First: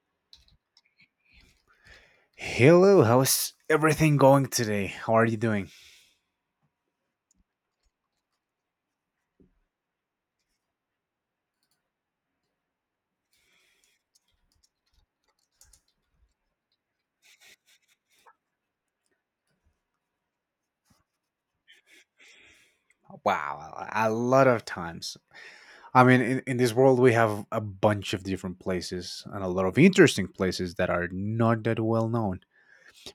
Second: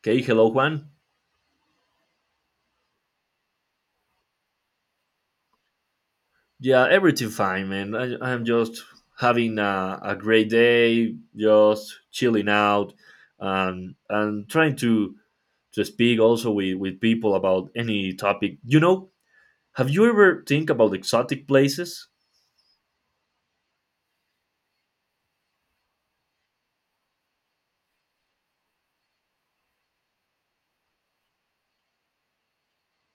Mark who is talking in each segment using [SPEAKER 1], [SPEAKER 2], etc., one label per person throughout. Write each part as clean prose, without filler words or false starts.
[SPEAKER 1] Okay, hello Juan.
[SPEAKER 2] Hello, how's everything going today? How are you doing?
[SPEAKER 1] Yeah, everything fine, man. I'm just having a great day, just chilling out, and trying to speak also with people about any topic. Have you ever think about exotic places?
[SPEAKER 2] Wow, a lot of times. I mean, in this world, we have a bunch of different places and a lot of interesting places that are not that well known.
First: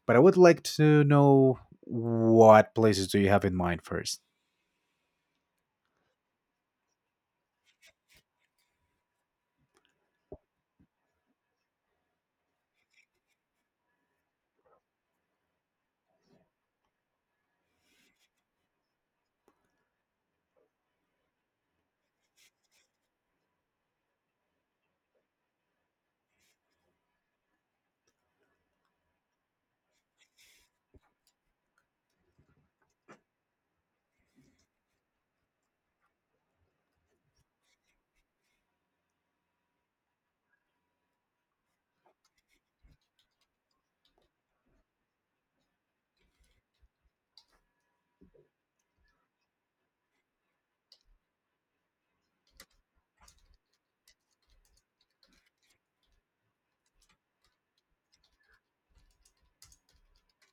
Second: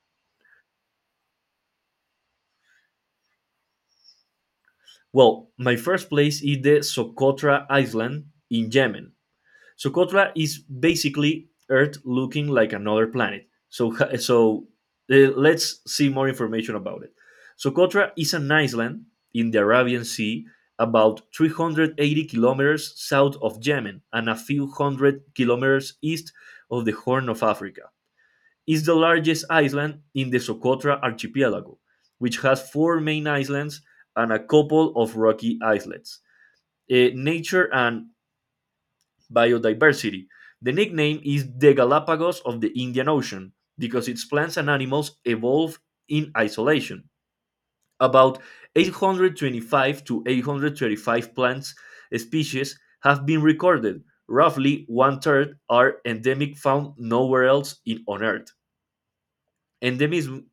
[SPEAKER 2] But I would like to know what places do you have in mind first?
[SPEAKER 1] Well, my first place is the Socotra Island in Yemen. Socotra is basically Earth looking like another planet. So let's see more information about it. Socotra is an island in the Arabian Sea about 380 kilometers south of Yemen and a few hundred kilometers east of the Horn of Africa. It's the largest island in the Socotra archipelago, which has four main islands and a couple of rocky islets. Nature and biodiversity. The nickname is the Galapagos of the Indian Ocean because its plants and animals evolve in isolation. About 825 to 835 plants species have been recorded. Roughly one third are endemic, found nowhere else on Earth. Endemism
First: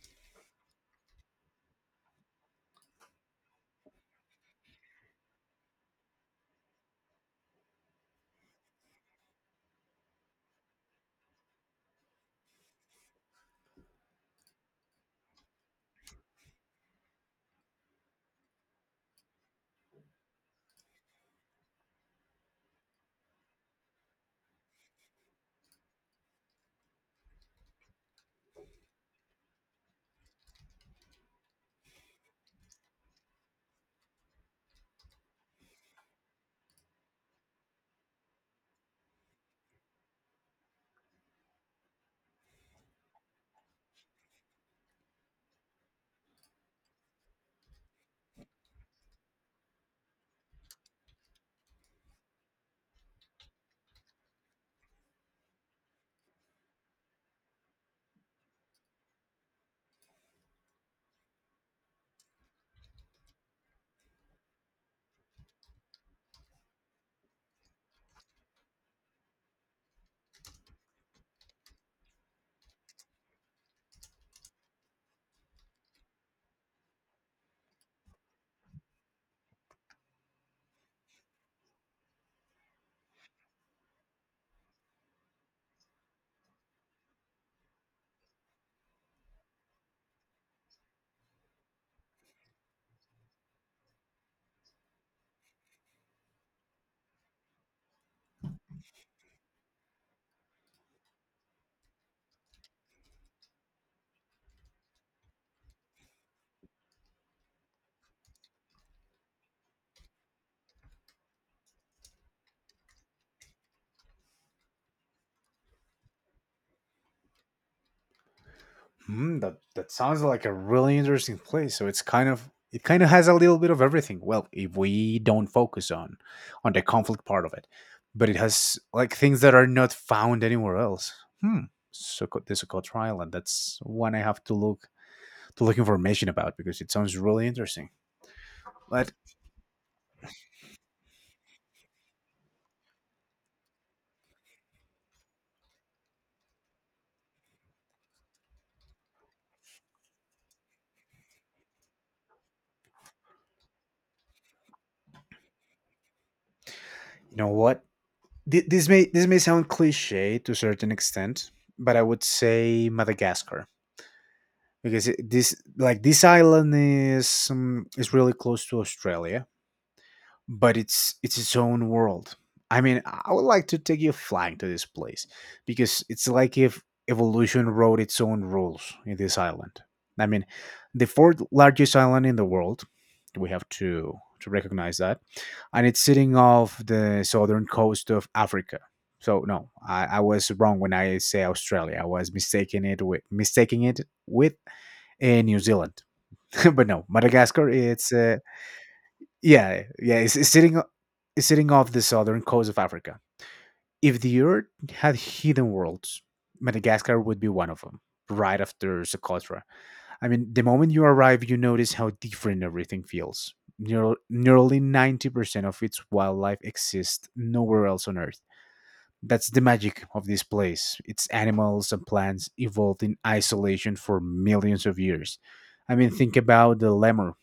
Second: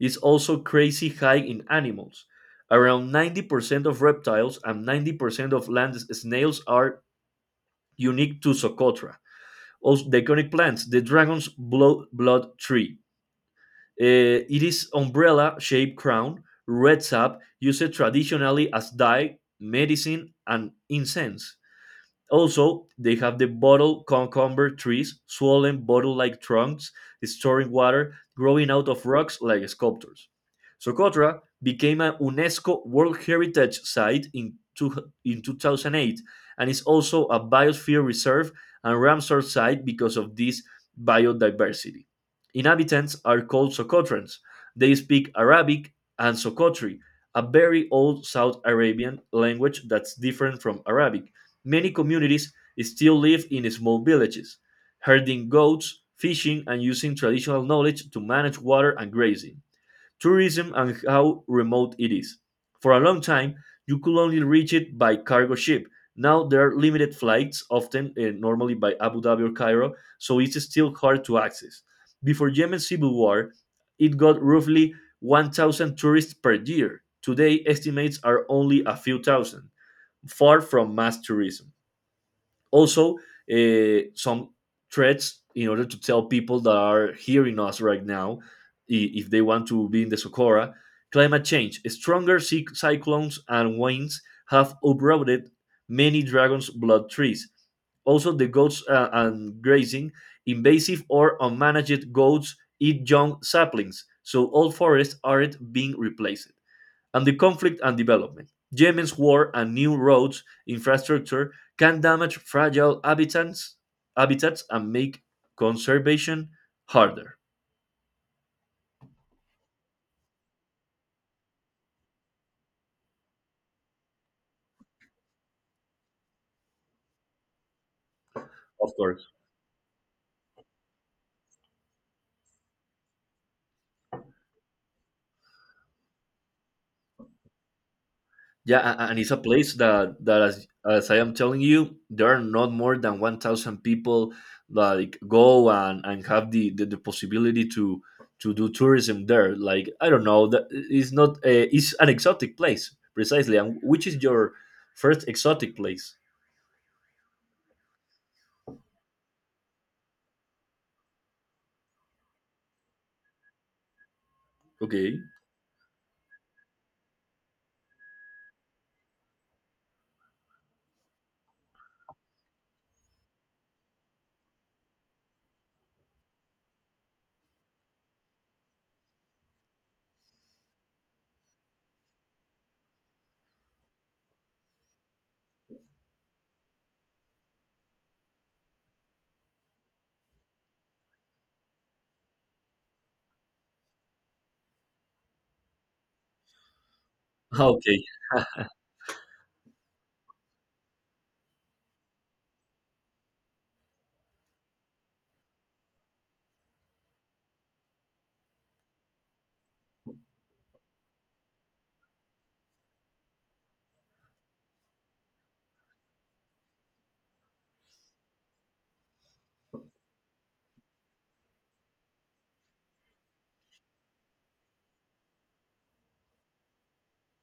[SPEAKER 1] is also crazy high in animals. Around 90% of reptiles and 90% of land snails are unique to Socotra. Also, the iconic plant, the dragon's blood tree. It is umbrella-shaped crown, red sap, used traditionally as dye, medicine, and incense. Also, they have the bottle cucumber trees, swollen bottle like trunks, storing water, growing out of rocks like sculptures. Socotra became a UNESCO World Heritage Site in 2008 and is also a biosphere reserve and Ramsar site because of this biodiversity. Inhabitants are called Socotrans. They speak Arabic and Socotri, a very old South Arabian language that's different from Arabic. Many communities still live in small villages, herding goats, fishing, and using traditional knowledge to manage water and grazing. Tourism and how remote it is. For a long time, you could only reach it by cargo ship. Now there are limited flights, often normally by Abu Dhabi or Cairo, so it's still hard to access. Before Yemen's civil war, it got roughly 1,000 tourists per year. Today, estimates are only a few thousand, far from mass tourism. Also, some threads in order to tell people that are hearing us right now if they want to be in the Socorro. Climate change, stronger cyclones and winds have uprooted many dragon's blood trees. Also, the goats, and grazing, invasive or unmanaged goats eat young saplings, so all forests aren't being replaced. And the conflict and development. Yemen's war and new roads infrastructure can damage fragile habitats and make conservation harder.
[SPEAKER 2] Mm, that sounds like a really interesting place. So it's kind of has a little bit of everything. Well, if we don't focus on the conflict part of it, but it has
[SPEAKER 1] Of
[SPEAKER 2] like
[SPEAKER 1] course.
[SPEAKER 2] things that are not found anywhere else. Hmm. So the Socotra Island. That's one I have to look information about because it sounds really interesting.
[SPEAKER 1] Yeah,
[SPEAKER 2] But
[SPEAKER 1] and it's a place that, as, I am telling you, there are not more than 1,000 people like go and have the possibility to do tourism there. Like I don't know, that it's not a, it's an exotic place precisely. And which is your first exotic place?
[SPEAKER 2] you know what? This may sound cliche to a certain extent, but I would say Madagascar because it,
[SPEAKER 1] Okay.
[SPEAKER 2] this like this island is really close to Australia, but it's its own world. I mean, I would like to take you flying to this place because it's like if evolution wrote its own rules in this island. I mean, the fourth largest island in the world. We have to recognize that, and it's sitting off the southern coast of Africa. So no, I was wrong when I say Australia. I was mistaking it with in New Zealand. But no, Madagascar.
[SPEAKER 1] Okay,
[SPEAKER 2] It's yeah, yeah. It's sitting off the southern coast of Africa. If the Earth had hidden worlds, Madagascar would be one of them. Right after Socotra. I mean, the moment you arrive, you notice how different everything feels. Nearly 90% of its wildlife exists nowhere else on Earth. That's the magic of this place. Its animals and plants evolved in isolation for millions of years. I mean, think about the lemur,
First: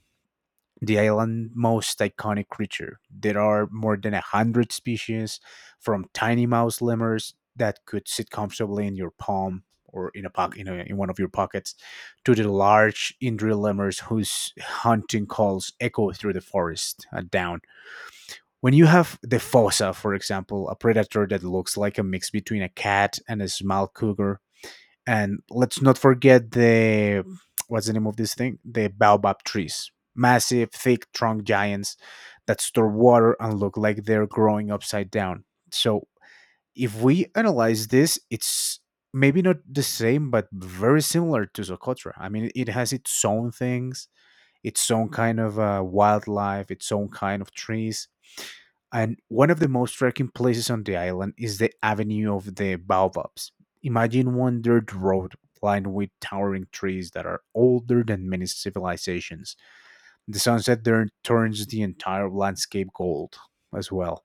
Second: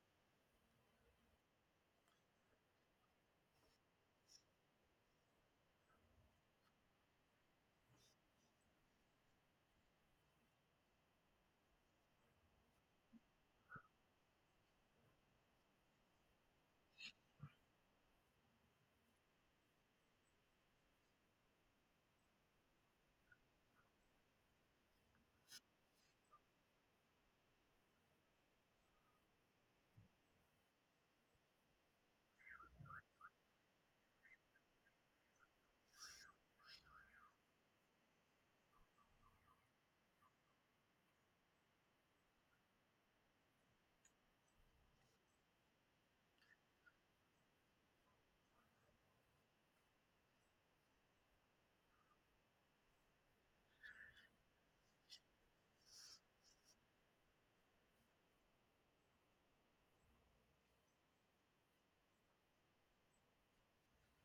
[SPEAKER 2] the island's most iconic creature. There are more than a hundred species, from tiny mouse lemurs that could sit comfortably in your palm or in a pocket, in one of your pockets, to the large indriel lemurs whose hunting calls echo through the forest and down. When you have the fossa, for example, a predator that looks like a mix between a cat and a small cougar, and let's not forget the what's the name of this thing, the baobab trees, massive thick trunk giants that store water and look like they're growing upside down. So if we analyze this, it's maybe not the same but very similar to Socotra. I mean, it has its own things, its own kind of wildlife, its own kind of trees, and one of the most striking places on the island is the Avenue of the Baobabs. Imagine one dirt road lined with towering trees that are older than many civilizations. The sunset there turns the entire landscape gold as well.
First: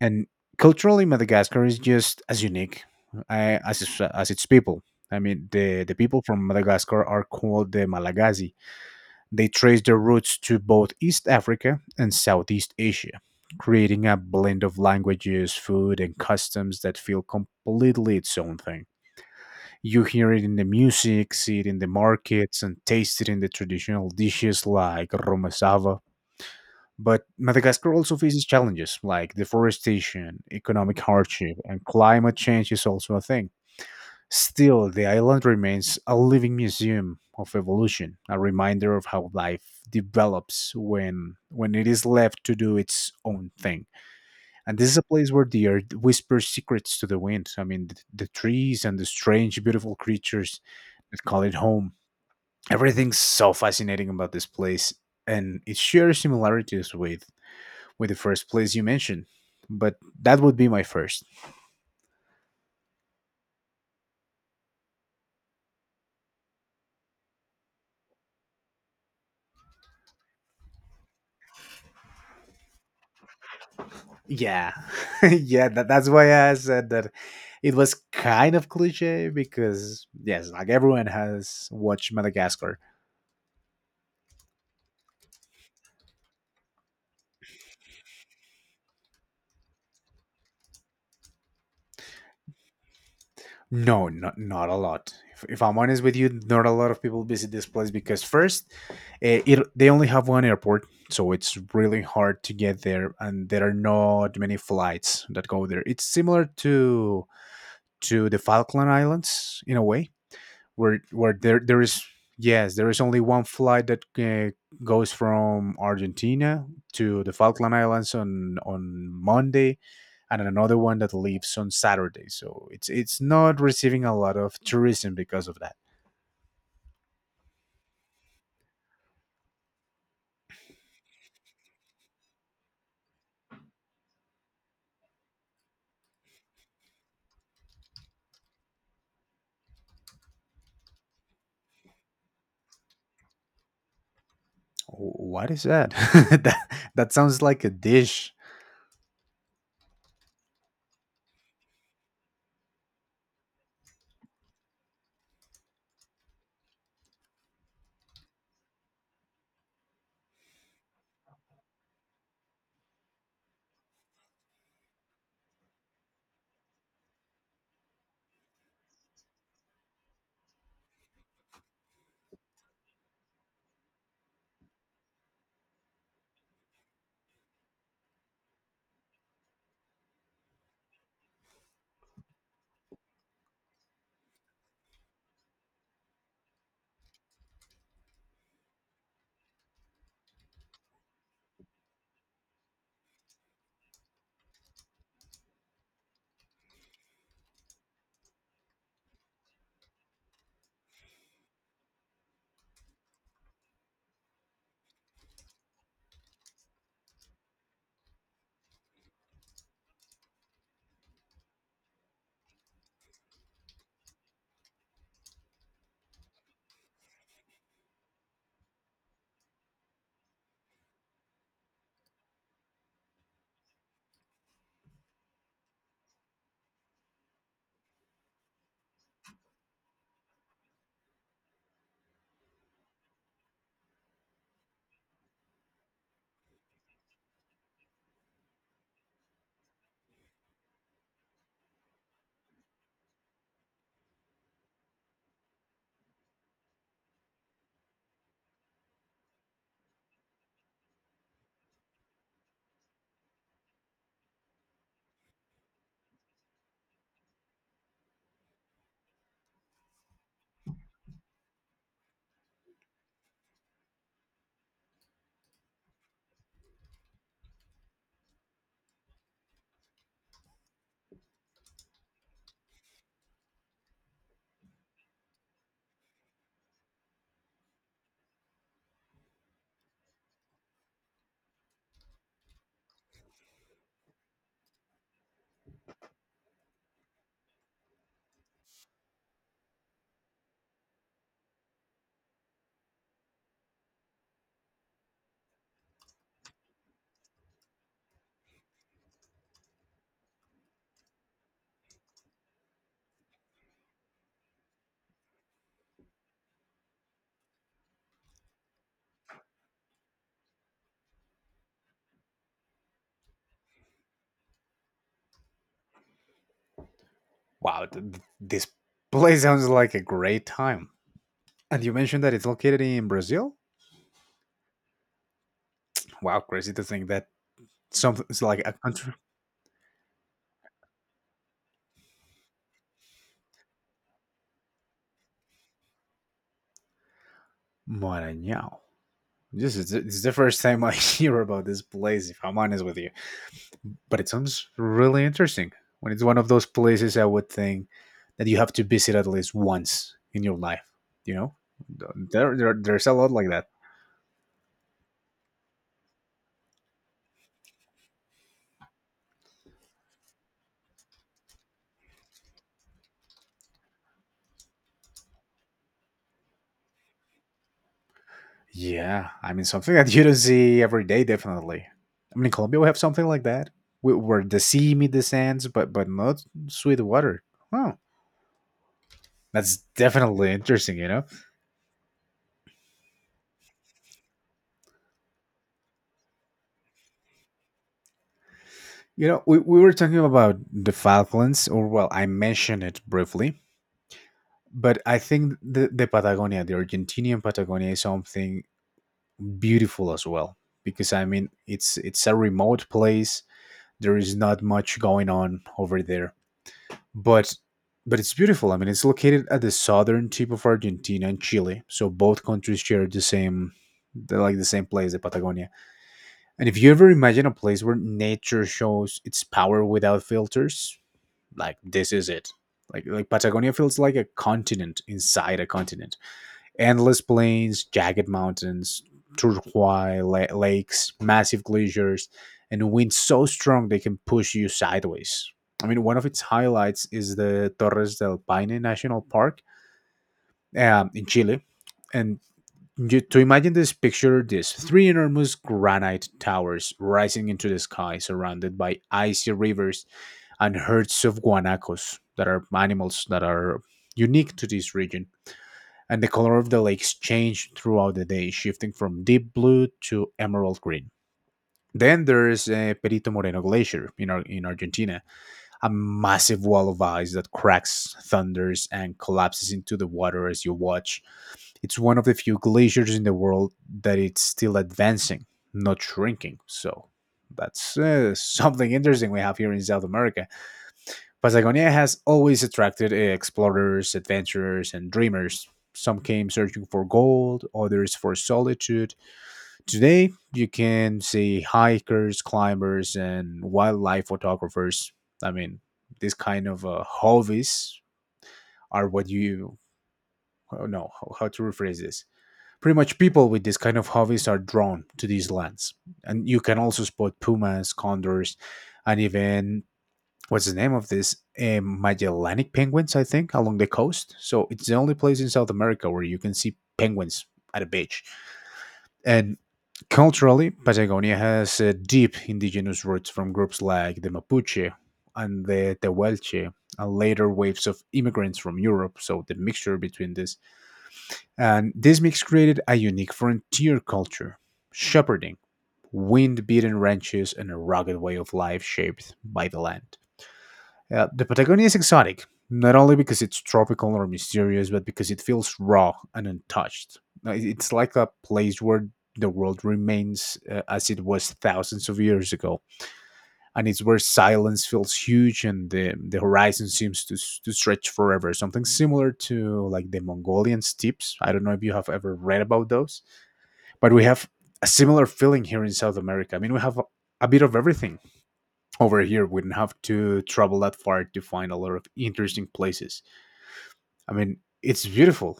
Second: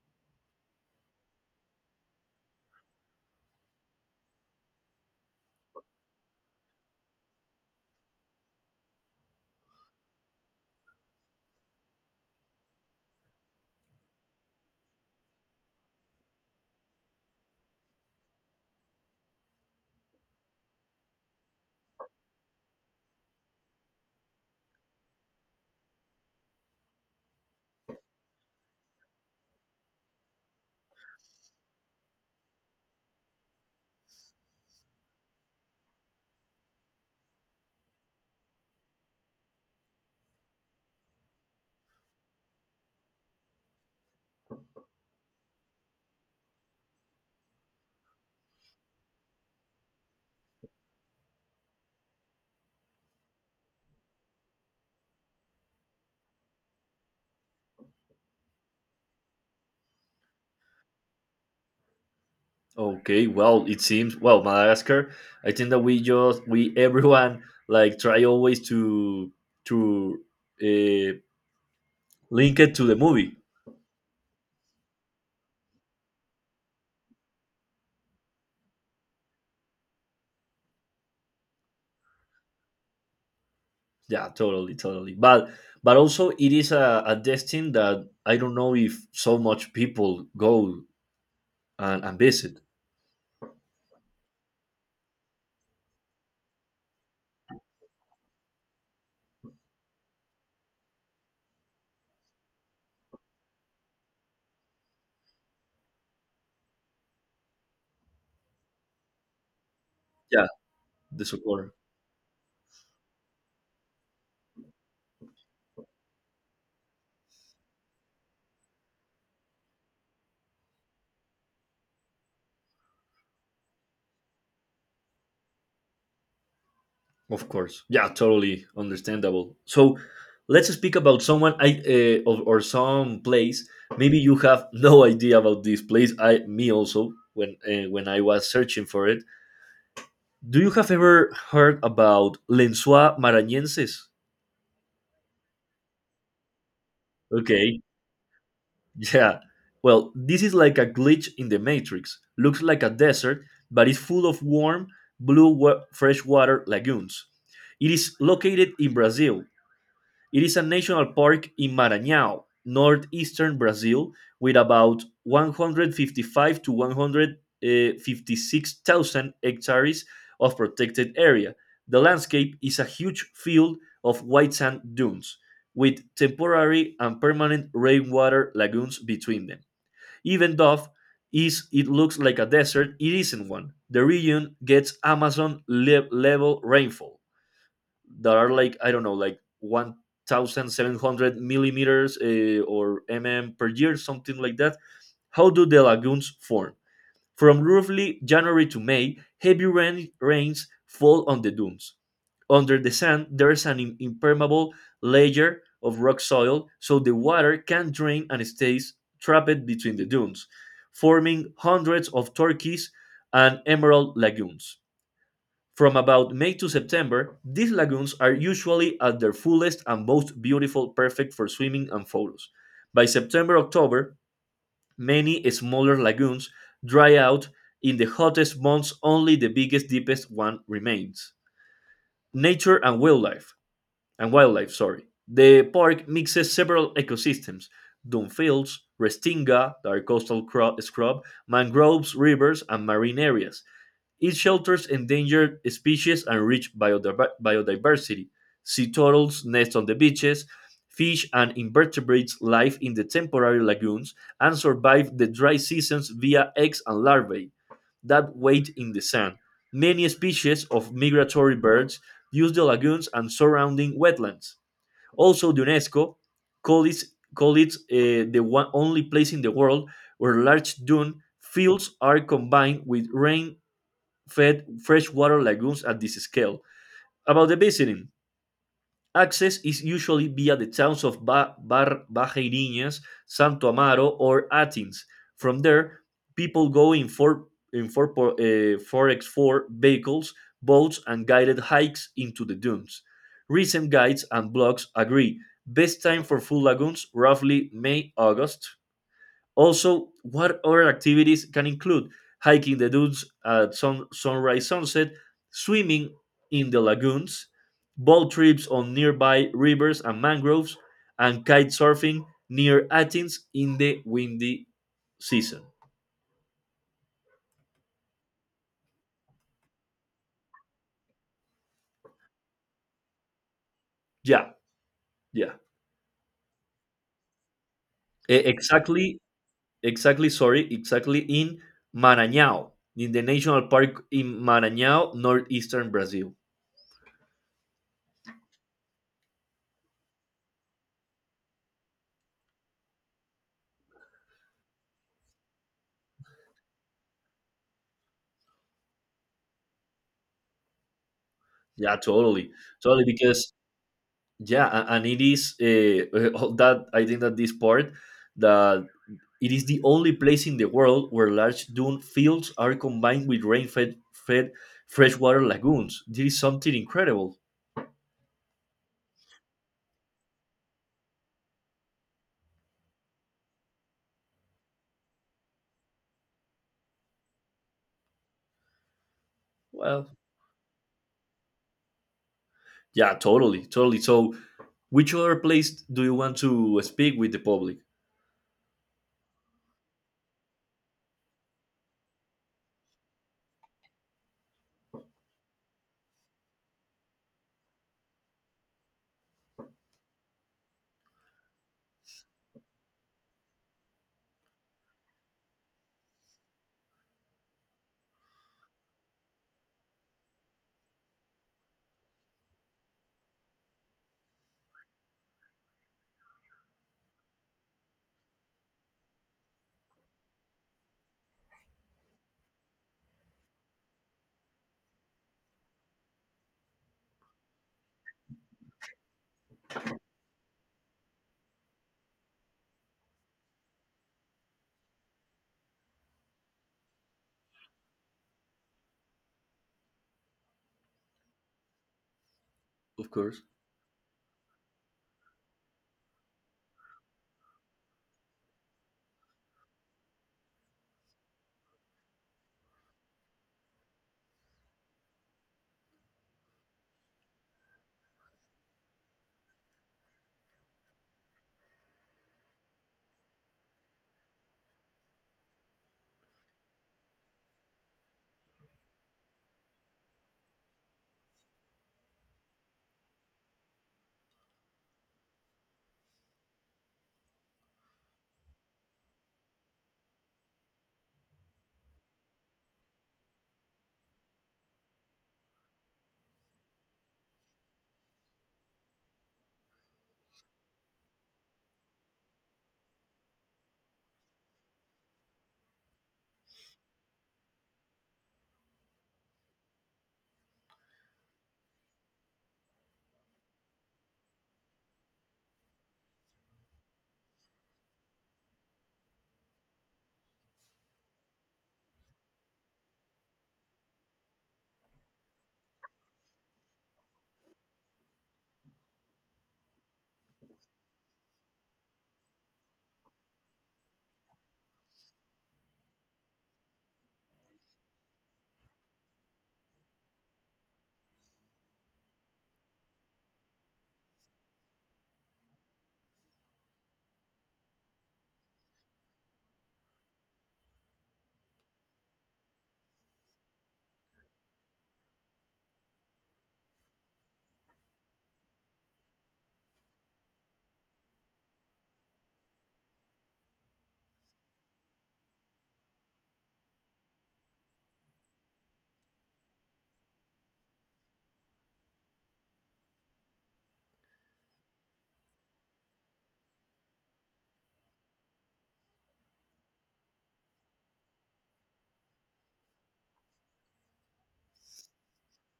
[SPEAKER 2] And culturally, Madagascar is just as unique uh, as, as its people. I mean, the people from Madagascar are called the Malagasy. They traced their roots to both East Africa and Southeast Asia, creating a blend of languages, food, and customs that feel completely its own thing. You hear it in the music, see it in the markets, and taste it in the traditional dishes like romazava. But Madagascar also faces challenges like deforestation, economic hardship, and climate change is also a thing. Still, the island remains a living museum of evolution, a reminder of how life develops when it is left to do its own thing. And this is a place where the earth whispers secrets to the wind. I mean, the trees and the strange, beautiful creatures that call it home. Everything's so fascinating about this place, and it shares similarities with the first place you mentioned. But that would be my first.
[SPEAKER 1] okay. Well, it seems, well, Madagascar. I think that we just we everyone like try always to uh, link it to the movie.
[SPEAKER 2] Yeah, yeah. That's why I said that it was kind of cliche because yes, like everyone has watched Madagascar.
[SPEAKER 1] Yeah, totally, totally. But also it is a destination that I don't know if so much people go and visit.
[SPEAKER 2] No, not a lot. If I'm honest with you, not a lot of people visit this place because first, eh, it, they only have one airport, so it's really hard to get there, and there are not many flights that go there. It's similar to the Falkland Islands in a way
[SPEAKER 1] Yeah,
[SPEAKER 2] where
[SPEAKER 1] the
[SPEAKER 2] where there
[SPEAKER 1] Socorro.
[SPEAKER 2] there is yes there is only one flight that goes from Argentina to the Falkland Islands on Monday and another one that leaves on Saturday, so it's not receiving a lot of tourism because of that.
[SPEAKER 1] Of course. Yeah, totally understandable. So let's speak about someone, I or some place. Maybe you have no idea about this place. I me also when I was searching for it. Do you have ever heard about Lensois Marañenses?
[SPEAKER 2] What is that? That, that sounds like a
[SPEAKER 1] Okay.
[SPEAKER 2] dish.
[SPEAKER 1] Yeah. Well, this is like a glitch in the matrix. Looks like a desert, but it's full of warm blue freshwater lagoons. It is located in Brazil. It is a national park in Maranhão, northeastern Brazil, with about 155 to 156,000 hectares of protected area. The landscape is a huge field of white sand dunes with temporary and permanent rainwater lagoons between them. Even though is it looks like a desert, it isn't one. The region gets Amazon level rainfall that are like I don't know, like 1,700 millimeters, or mm per year, something like that. How do the lagoons form? From roughly January to May, heavy rains fall on the dunes. Under the sand, there is an impermeable layer of rock soil, so the water can drain and stays trapped between the dunes, forming hundreds of turquoise and emerald lagoons. From about May to September, these lagoons are usually at their fullest and most beautiful, perfect for swimming and photos. By September October, many smaller lagoons dry out. In the hottest months, only the biggest, deepest one remains. Nature and wildlife, sorry. The park mixes several ecosystems: Dunfields, Restinga, the coastal scrub, mangroves, rivers, and marine areas. It shelters endangered species and rich biodiversity. Sea turtles nest on the beaches, fish and invertebrates live in the temporary lagoons, and survive the dry seasons via eggs and larvae that wait in the sand. Many species of migratory birds use the lagoons and surrounding wetlands. Also, the UNESCO call it, call it the one, only place in the world where large dune fields are combined with rain fed freshwater lagoons at this scale. About the visiting, access is usually via the towns of Bajeiriñas, Santo Amaro, or Atins. From there, people go in 4x4 vehicles, boats, and guided hikes into the dunes. Recent guides and blogs agree. Best time for full lagoons roughly May August. Also, what other activities can include hiking the dunes at sunrise, sunset, swimming in the lagoons, boat trips on nearby rivers and mangroves, and kite surfing near Athens in the windy season.
[SPEAKER 2] Wow, this place sounds like a great time, and you mentioned that it's located in Brazil.
[SPEAKER 1] Yeah, yeah.
[SPEAKER 2] Wow, crazy to think that something's like a country.
[SPEAKER 1] Exactly, exactly, sorry, exactly in Maranhão, in the national park in Maranhão, northeastern Brazil.
[SPEAKER 2] Maranhão. This is the first time I hear about this place, if I'm honest with you. But it sounds really interesting. When it's one of those places, I would think that you have to visit at least once in your life. You know,
[SPEAKER 1] Yeah, totally.
[SPEAKER 2] there, there
[SPEAKER 1] Totally,
[SPEAKER 2] there's a lot like
[SPEAKER 1] because
[SPEAKER 2] that.
[SPEAKER 1] yeah, and it is, that I think that this part, that it is the only place in the world where large dune fields are combined with rain-fed fed freshwater lagoons. This is something incredible.
[SPEAKER 2] Yeah, I mean something that you don't see every day, definitely. I mean, in Colombia we have something like that, where the sea meets the sands, but not sweet water. Huh. That's
[SPEAKER 1] Well,
[SPEAKER 2] definitely interesting, you know.
[SPEAKER 1] yeah, totally, totally. So which other place do you want to speak with the public?
[SPEAKER 2] You know, we were talking about the Falklands, or well, I mentioned it briefly. But I think the Patagonia, the Argentinian Patagonia, is something beautiful as well. Because I mean, it's a remote place. There is not much going on over there, but but it's beautiful. I mean, it's located at the southern tip of Argentina and Chile, so both countries share the same, the, like the same place, the Patagonia. And if you ever imagine a place where nature shows its power without filters, like this is it. Like Patagonia feels like a continent inside a continent, endless plains, jagged mountains, lakes, massive glaciers, and winds so strong they can push you sideways. I mean, one of its highlights is the Torres del Paine National Park in Chile. And
[SPEAKER 1] Of
[SPEAKER 2] you, to
[SPEAKER 1] course.
[SPEAKER 2] imagine this, picture this: three enormous granite towers rising into the sky, surrounded by icy rivers and herds of guanacos that are animals that are unique to this region, and the color of the lakes change throughout the day, shifting from deep blue to emerald green. Then there's Perito Moreno Glacier in Argentina, a massive wall of ice that cracks, thunders, and collapses into the water as you watch. It's one of the few glaciers in the world that it's still advancing, not shrinking. So that's something interesting we have here in South America. Patagonia has always attracted explorers, adventurers, and dreamers. Some came searching for gold, others for solitude. Today, you can see hikers, climbers, and wildlife photographers. I mean, this kind of hobbies are what you oh, no, how to rephrase this. Pretty much, people with this kind of hobbies are drawn to these lands, and you can also spot pumas, condors, and even what's the name of this Magellanic penguins, I think, along the coast. So it's the only place in South America where you can see penguins at a beach. And culturally, Patagonia has deep indigenous roots from groups like the Mapuche and the Tehuelche, and later waves of immigrants from Europe. So the mixture between this and this mix created a unique frontier culture, shepherding, wind-beaten ranches, and a rugged way of life shaped by the land. The Patagonia is exotic, not only because it's tropical or mysterious, but because it feels raw and untouched. It's like a place where the world remains as it was thousands of years ago, and it's where silence feels huge and the horizon seems to stretch forever. Something similar to like the Mongolian steppes. I don't know if you have ever read about those, but we have a similar feeling here in South America. I mean, we have a bit of everything over here. We do not have to travel that far to find a lot of interesting places. I mean, it's beautiful.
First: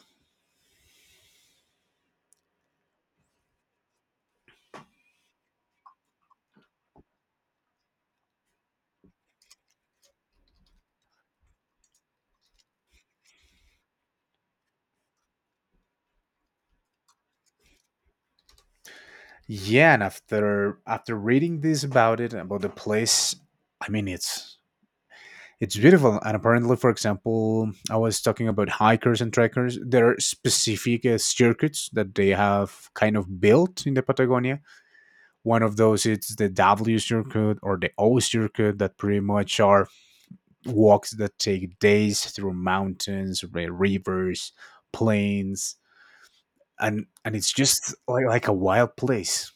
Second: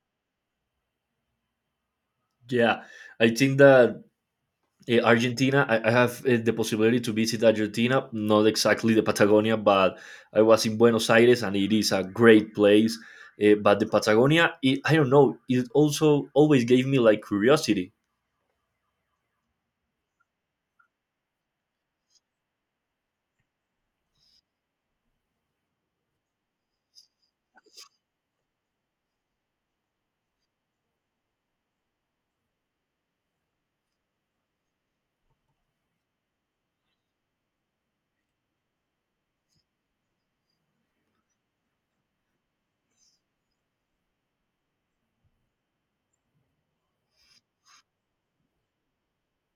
[SPEAKER 1] Yeah, I think that, Argentina, I have, the possibility to visit Argentina, not exactly the Patagonia, but I was in Buenos Aires and it is a great place. But the Patagonia, it, I don't know, it also always gave me like curiosity.
[SPEAKER 2] Yeah, and after reading this about it, about the place, I mean it's beautiful, and apparently, for example, I was talking about hikers and trekkers, there are specific circuits that they have kind of built in the Patagonia. One of those is the W circuit or the O circuit, that pretty much are walks that take days through mountains, rivers, plains, and it's just like a wild place.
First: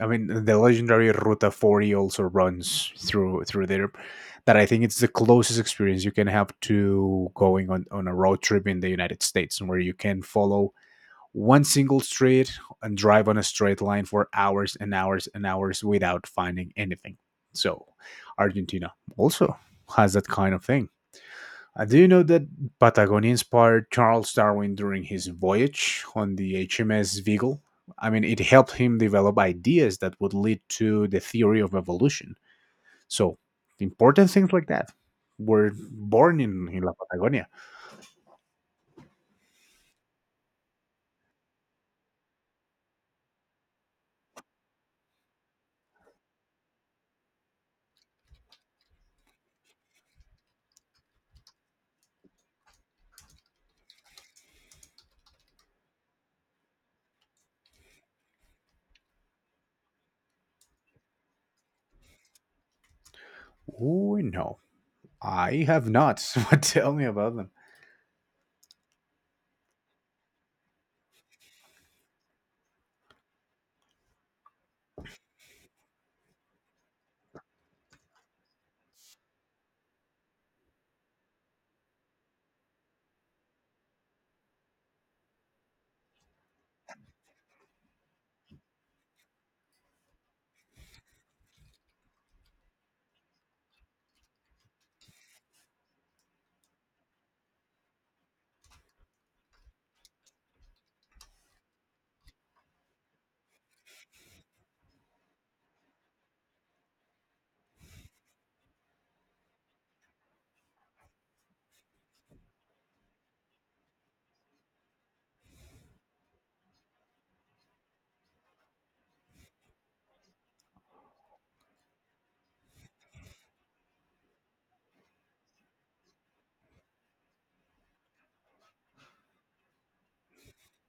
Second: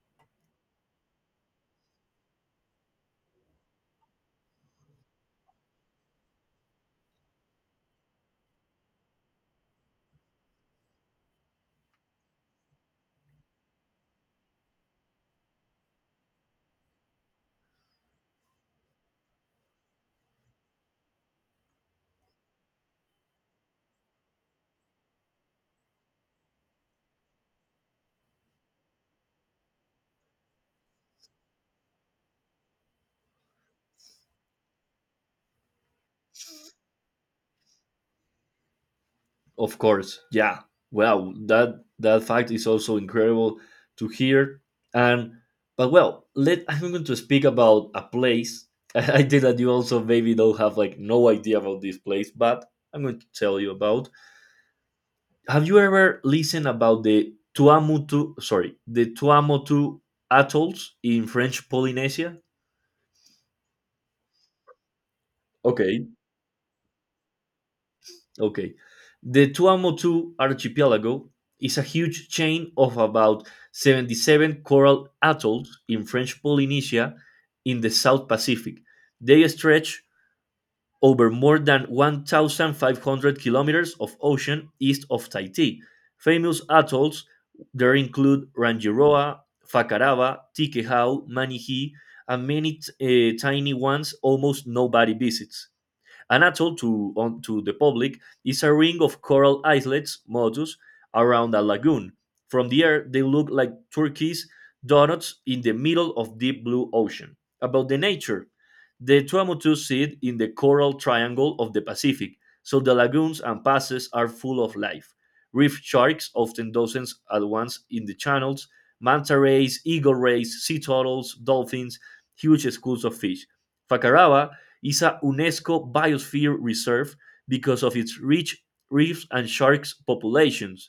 [SPEAKER 2] I mean, the legendary Ruta 40 also runs through there. That I think it's the closest experience you can have to going on a road trip in the United States, where you can follow one single street and drive on a straight line for hours and hours and hours without finding anything. So, Argentina also has that kind of thing. Do you know that Patagonia inspired Charles Darwin during his voyage on the HMS Beagle? I mean, it helped him develop ideas that would lead to the theory of evolution. So, important things like that were born in La Patagonia.
[SPEAKER 1] Of course, yeah. Well, that fact is also incredible to hear. And but well, let I'm going to speak about a place. I think that you also maybe don't have like no idea about this place, but I'm going to tell you about. Have you ever listened about the Tuamotu? Sorry, the Tuamotu atolls in French Polynesia?
[SPEAKER 2] Oh, no. I have
[SPEAKER 1] Okay.
[SPEAKER 2] not. But tell me about them.
[SPEAKER 1] Okay. The Tuamotu archipelago is a huge chain of about 77 coral atolls in French Polynesia in the South Pacific. They stretch over more than 1,500 kilometers of ocean east of Tahiti. Famous atolls there include Rangiroa, Fakarava, Tikehau, Manihee, and many tiny ones almost nobody visits. An atoll, to the public, is a ring of coral islets, motus, around a lagoon. From the air, they look like turquoise donuts in the middle of deep blue ocean. About the nature, the Tuamotus sit in the coral triangle of the Pacific, so the lagoons and passes are full of life. Reef sharks, often dozens at once in the channels, manta rays, eagle rays, sea turtles, dolphins, huge schools of fish. Fakarava is a UNESCO Biosphere Reserve because of its rich reefs and sharks populations.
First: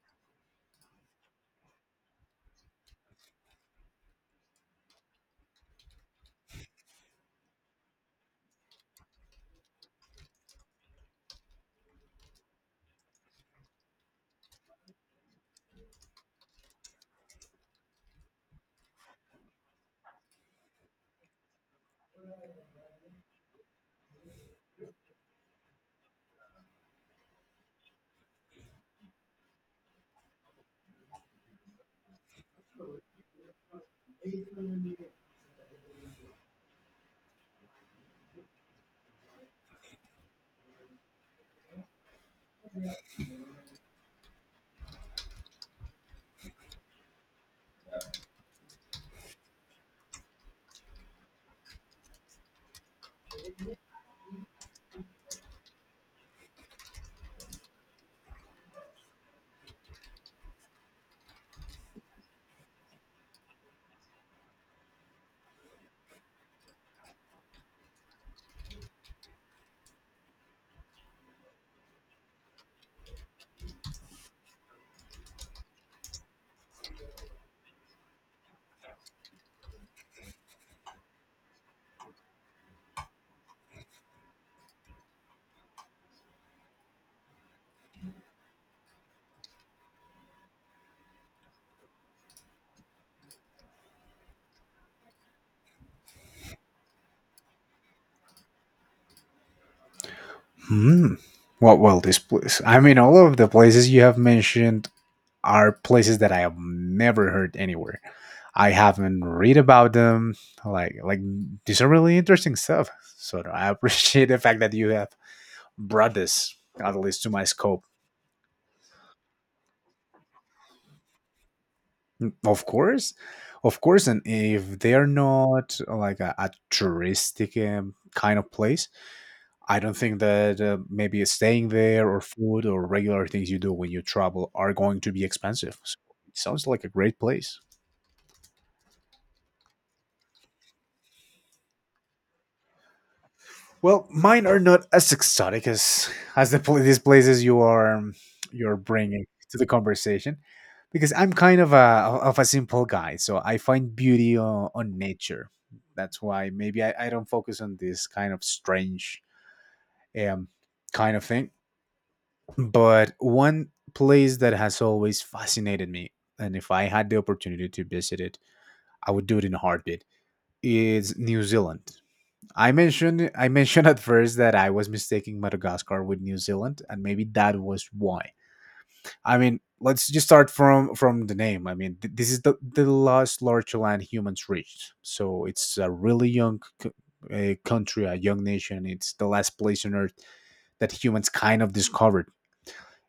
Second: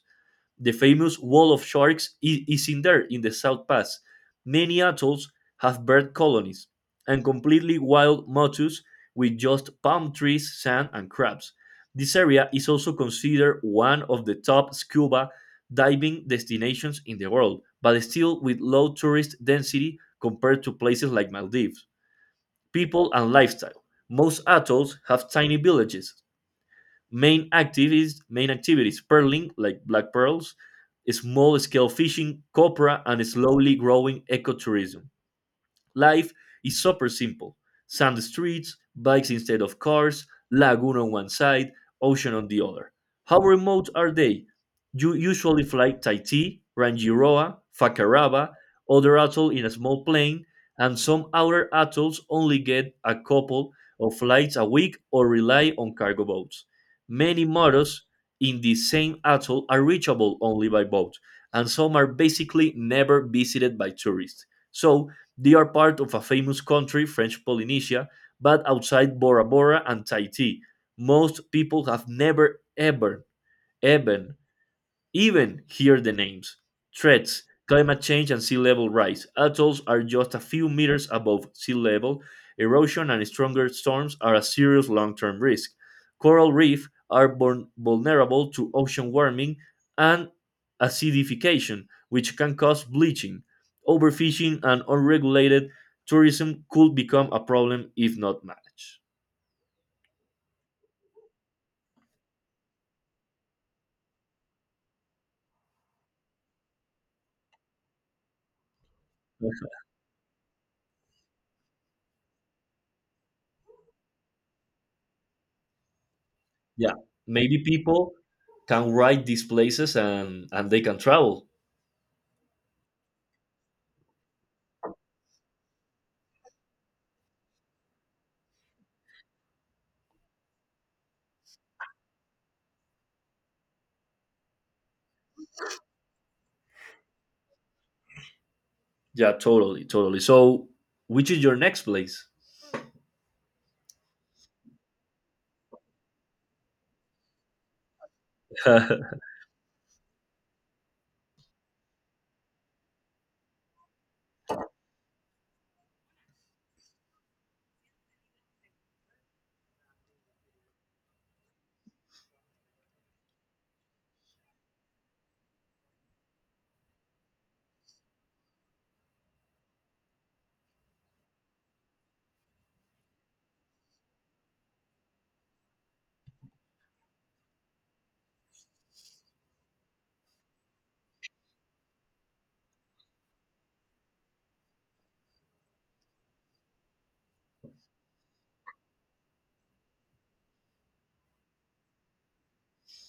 [SPEAKER 1] The famous Wall of Sharks is in there, in the South Pass. Many atolls have bird colonies and completely wild motus with just palm trees, sand, and crabs. This area is also considered one of the top scuba diving destinations in the world, but still with low tourist density compared to places like Maldives. People and lifestyle. Most atolls have tiny villages. Main activities: pearling like black pearls, small scale fishing, copra, and slowly growing ecotourism. Life is super simple: sand streets, bikes instead of cars, lagoon on one side, ocean on the other. How remote are they? You usually fly Tahiti, Rangiroa, Fakarava, other atoll in a small plane, and some outer atolls only get a couple of flights a week or rely on cargo boats. Many models in the same atoll are reachable only by boat, and some are basically never visited by tourists. So they are part of a famous country, French Polynesia, but outside Bora Bora and Tahiti, most people have never ever even even hear the names. Threats, climate change, and sea level rise. Atolls are just a few meters above sea level. Erosion and stronger storms are a serious long term risk. Coral reefs are vulnerable to ocean warming and acidification, which can cause bleaching. Overfishing and unregulated tourism could become a problem if not managed.
[SPEAKER 2] Hmm. Well, this place. I mean, all of the places you have mentioned are places that I have never heard anywhere. I haven't read about them. Like these are really interesting stuff. So I appreciate the fact that you have brought this
[SPEAKER 1] Yeah,
[SPEAKER 2] at least to my
[SPEAKER 1] maybe
[SPEAKER 2] scope.
[SPEAKER 1] people can ride these places and they can travel.
[SPEAKER 2] Of course, of course, and if they are not like a touristic kind of place, I don't think that maybe staying there or food or regular things you do when you travel are going to be expensive. So it sounds like a great place.
[SPEAKER 1] Yeah, totally, totally. So, which is your next place?
[SPEAKER 2] Well, mine are not as exotic as the these places you are you're bringing to the conversation, because I'm kind of a simple guy, so I find beauty on nature. That's why maybe I don't focus on this kind of strange um kind of thing. But one place that has always fascinated me, and if I had the opportunity to visit it, I would do it in a heartbeat, is New Zealand. I mentioned at first that I was mistaking Madagascar with New Zealand, and maybe that was why. I mean, let's just start from the name. I mean, this is the last large land humans reached, so it's a really young country, a young nation. It's the last place on Earth that humans kind of discovered.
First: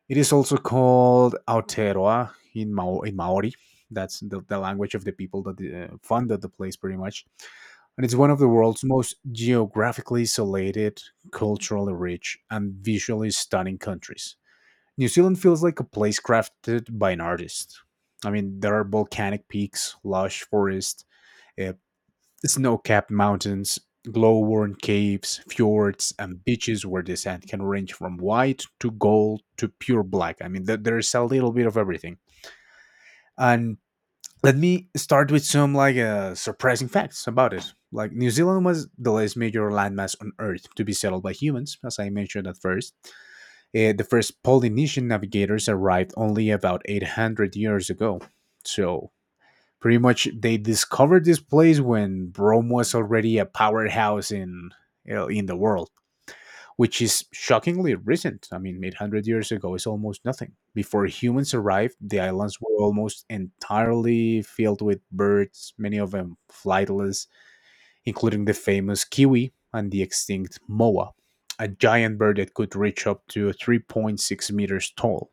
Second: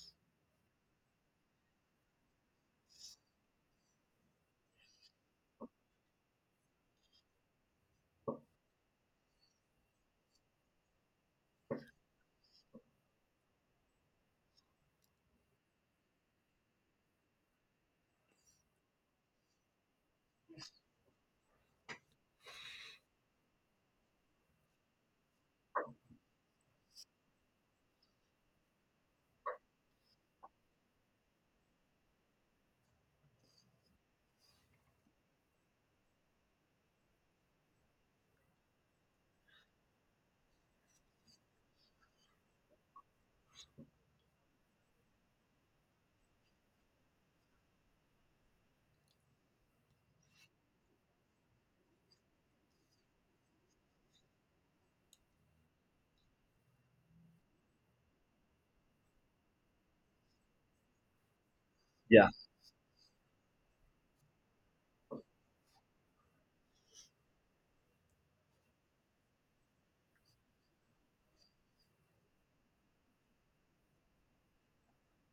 [SPEAKER 2] It is also called Aotearoa in Maori. That's the language of the people that funded the place, pretty much. And it's one of the world's most geographically isolated, culturally rich, and visually stunning countries. New Zealand feels like a place crafted by an artist. I mean, there are volcanic peaks, lush forests, uh, snow capped mountains, glow worn caves, fjords, and beaches where the sand can range from white to gold to pure black. I mean, there's a little bit of everything. And let me start with some like surprising facts about it. Like New Zealand was the last major landmass on Earth to be settled by humans, as I mentioned at first. The first Polynesian navigators arrived only about 800 years ago. So pretty much they discovered this place when Rome was already a powerhouse in you know, in the world, which is shockingly recent. I mean, 800 years ago is almost nothing. Before humans arrived, the
[SPEAKER 1] Yeah.
[SPEAKER 2] islands were almost entirely filled with birds, many of them flightless, including the famous kiwi and the extinct moa, a giant bird that could reach up to 3.6 meters tall.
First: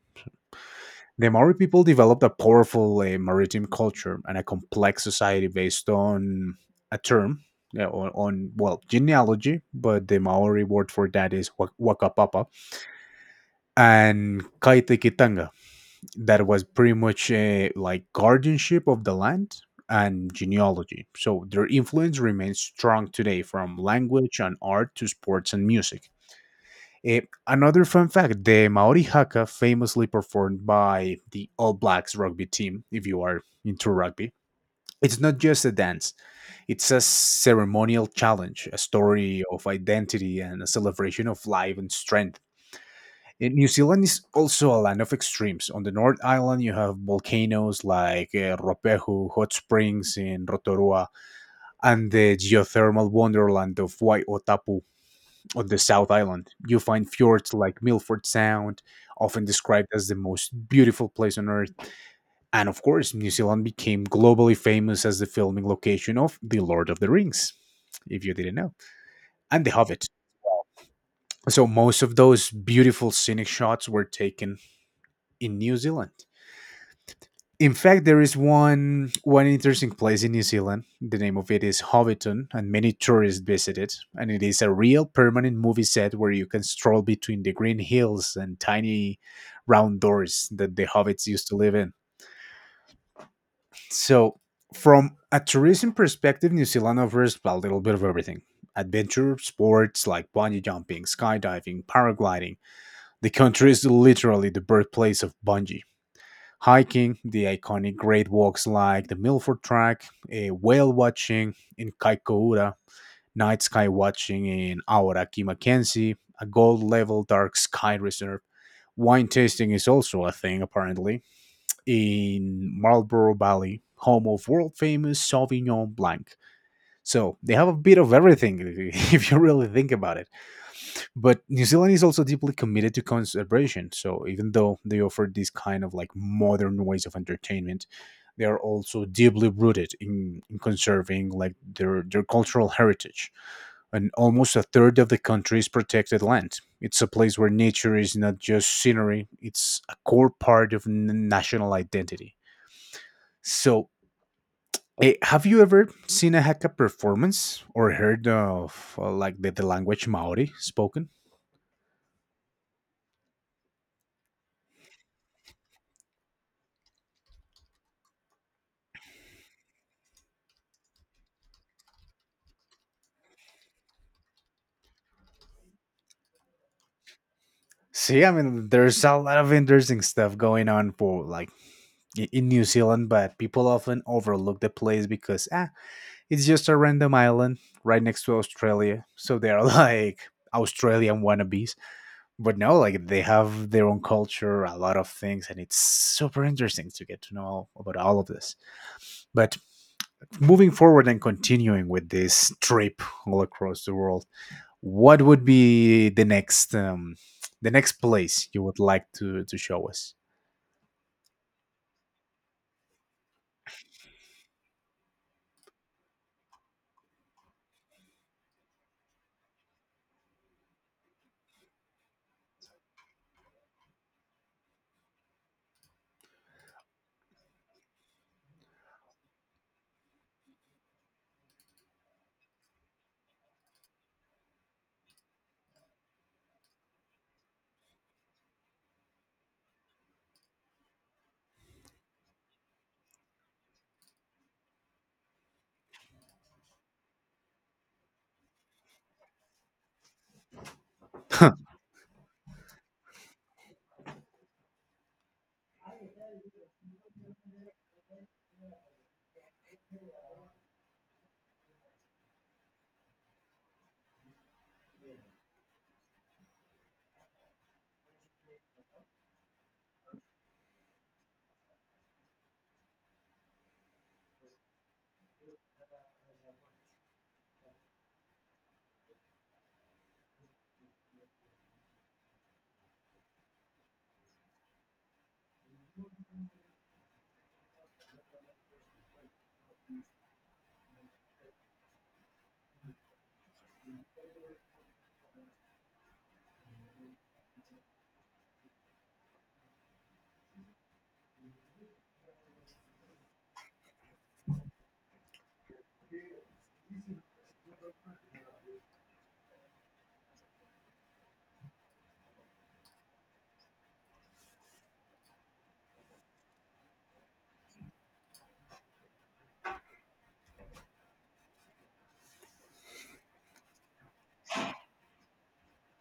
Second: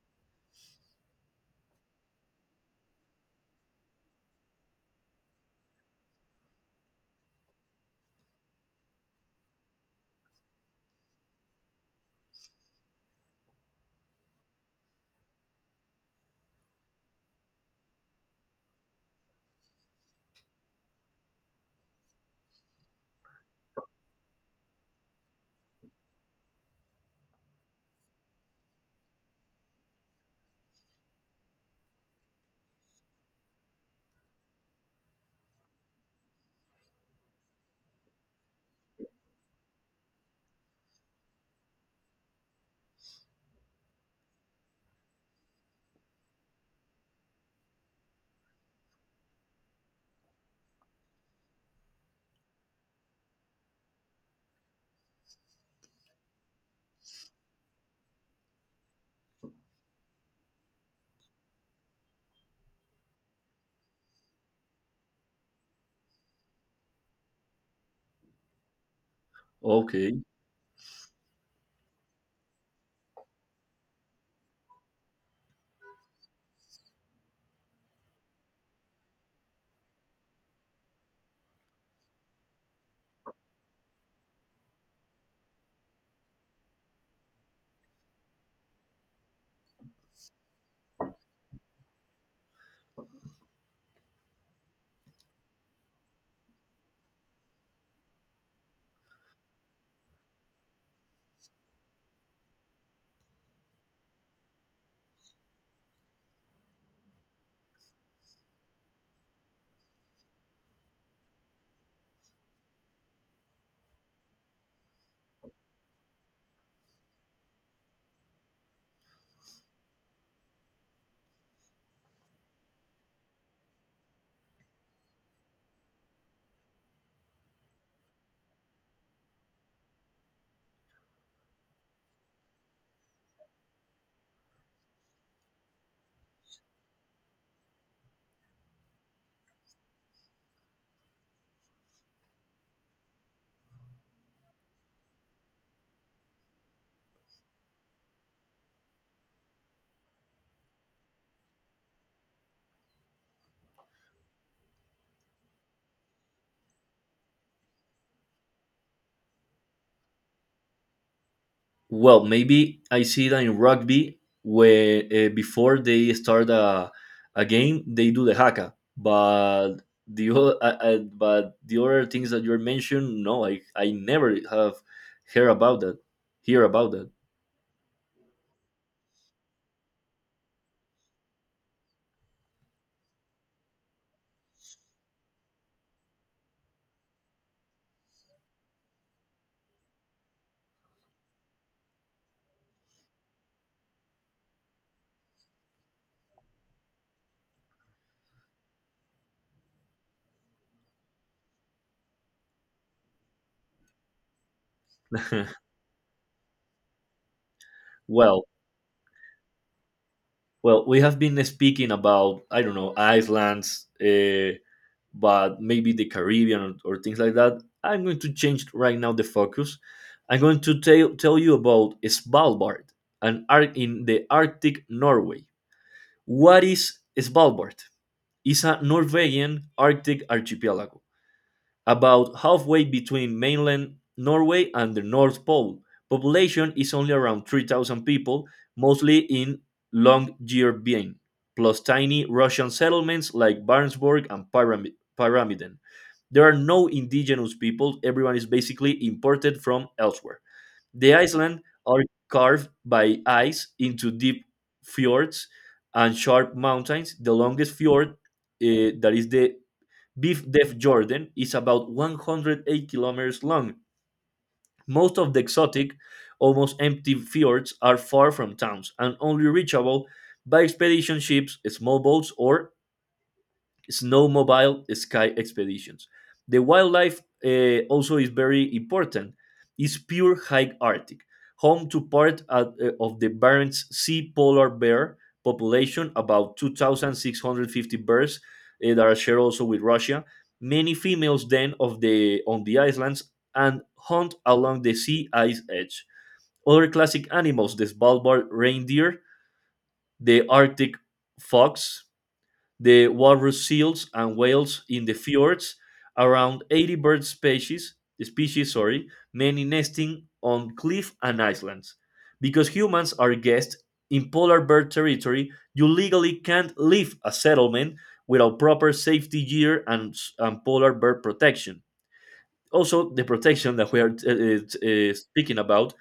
[SPEAKER 2] The Maori people developed a powerful maritime culture and a complex society based on a term, yeah, well, genealogy, but the Maori word for that is Wakapapa, and Kaitikitanga, that was pretty much like guardianship of the land and genealogy. So their influence remains strong today from language and art to sports and music. Eh, another fun fact the Maori haka, famously performed by the All Blacks rugby team, if you are into rugby, it's not just a dance, it's a ceremonial challenge, a story of identity, and a celebration of life and strength. And New Zealand is also a land of extremes. On the North Island, you have volcanoes like Ropehu, hot springs in Rotorua, and the geothermal wonderland of Waiotapu on the South Island. You find fjords like Milford Sound, often described as the most beautiful place on earth. And of course, New Zealand became globally famous as the filming location of The Lord of the Rings, if you didn't know, and The Hobbit.
[SPEAKER 1] Okay.
[SPEAKER 2] So most of those beautiful scenic shots were taken in New Zealand. In fact, there is one interesting place in New Zealand. The name of it is Hobbiton, and many tourists visit it. And it is a real permanent movie set where you can stroll between the green hills and tiny round doors that the hobbits used to live in. So, from a tourism perspective, New Zealand offers well, a little bit of everything: adventure sports like bungee jumping, skydiving, paragliding. The country is literally the birthplace of bungee. Hiking, the iconic great walks like the Milford Track, eh, whale watching in Kaikoura, night sky watching in Awaraki Mackenzie, a gold level dark sky reserve. Wine tasting is also a thing, apparently, in Marlborough Valley, home of world famous Sauvignon Blanc. So they have a bit of everything if you really think about it. But New Zealand is also deeply committed to conservation. So even though they offer these kind of like modern ways of entertainment, they are also deeply rooted in conserving like their cultural heritage. And almost a third of the country is protected land. It's a place where nature is not just scenery; it's a core part of national identity. So. Eh, have you ever seen a Hakka performance or heard of like the language Maori spoken?
[SPEAKER 1] Well, maybe I see that in rugby, where before they start a game, they do the haka. But the o- I- but the other things that you mentioned, no, I never have heard about that. Hear about that.
[SPEAKER 2] See, I mean, there's a lot of interesting stuff going on for like in New Zealand, but people often overlook the place because ah, it's just a random island right next to Australia. So they're like Australian wannabes. But no, like they have their own culture, a lot of things, and it's super interesting to get to know about all of this. But moving forward and continuing with this trip all across the world, what would be the next
[SPEAKER 1] well,
[SPEAKER 2] place you would like to show us?
[SPEAKER 1] well, we have been speaking about I don't know islands. But maybe the Caribbean or things like that. I'm going to change right now the focus. I'm going to tell you about Svalbard and in the Arctic Norway. What is Svalbard? It's a Norwegian Arctic archipelago, about halfway between mainland Norway and the North Pole. Population is only around 3,000 people, mostly in Longyearbyen, plus tiny Russian settlements like Barentsburg and Pyramiden. There are no indigenous people, everyone is basically imported from elsewhere. The island are carved by ice into deep fjords and sharp mountains. The longest fjord, that is the Beef Def Jordan, is about 108 kilometers long. Most of the exotic, almost empty fjords are far from towns and only reachable by expedition ships, small boats, or snowmobile sky expeditions. The wildlife also is very important. It's pure high Arctic, home to part of the Barents Sea polar bear population, about 2,650 bears that are shared also with Russia. Many females then of the on the islands and hunt along the sea ice edge. Other classic animals: the Svalbard reindeer, the Arctic fox, the walrus seals and whales in the fjords, around 80 bird species, species sorry, many nesting on cliff and islands. Because humans are guests in polar bear territory, you legally can't leave a settlement without proper safety gear and polar bear protection. Also, the protection that we are speaking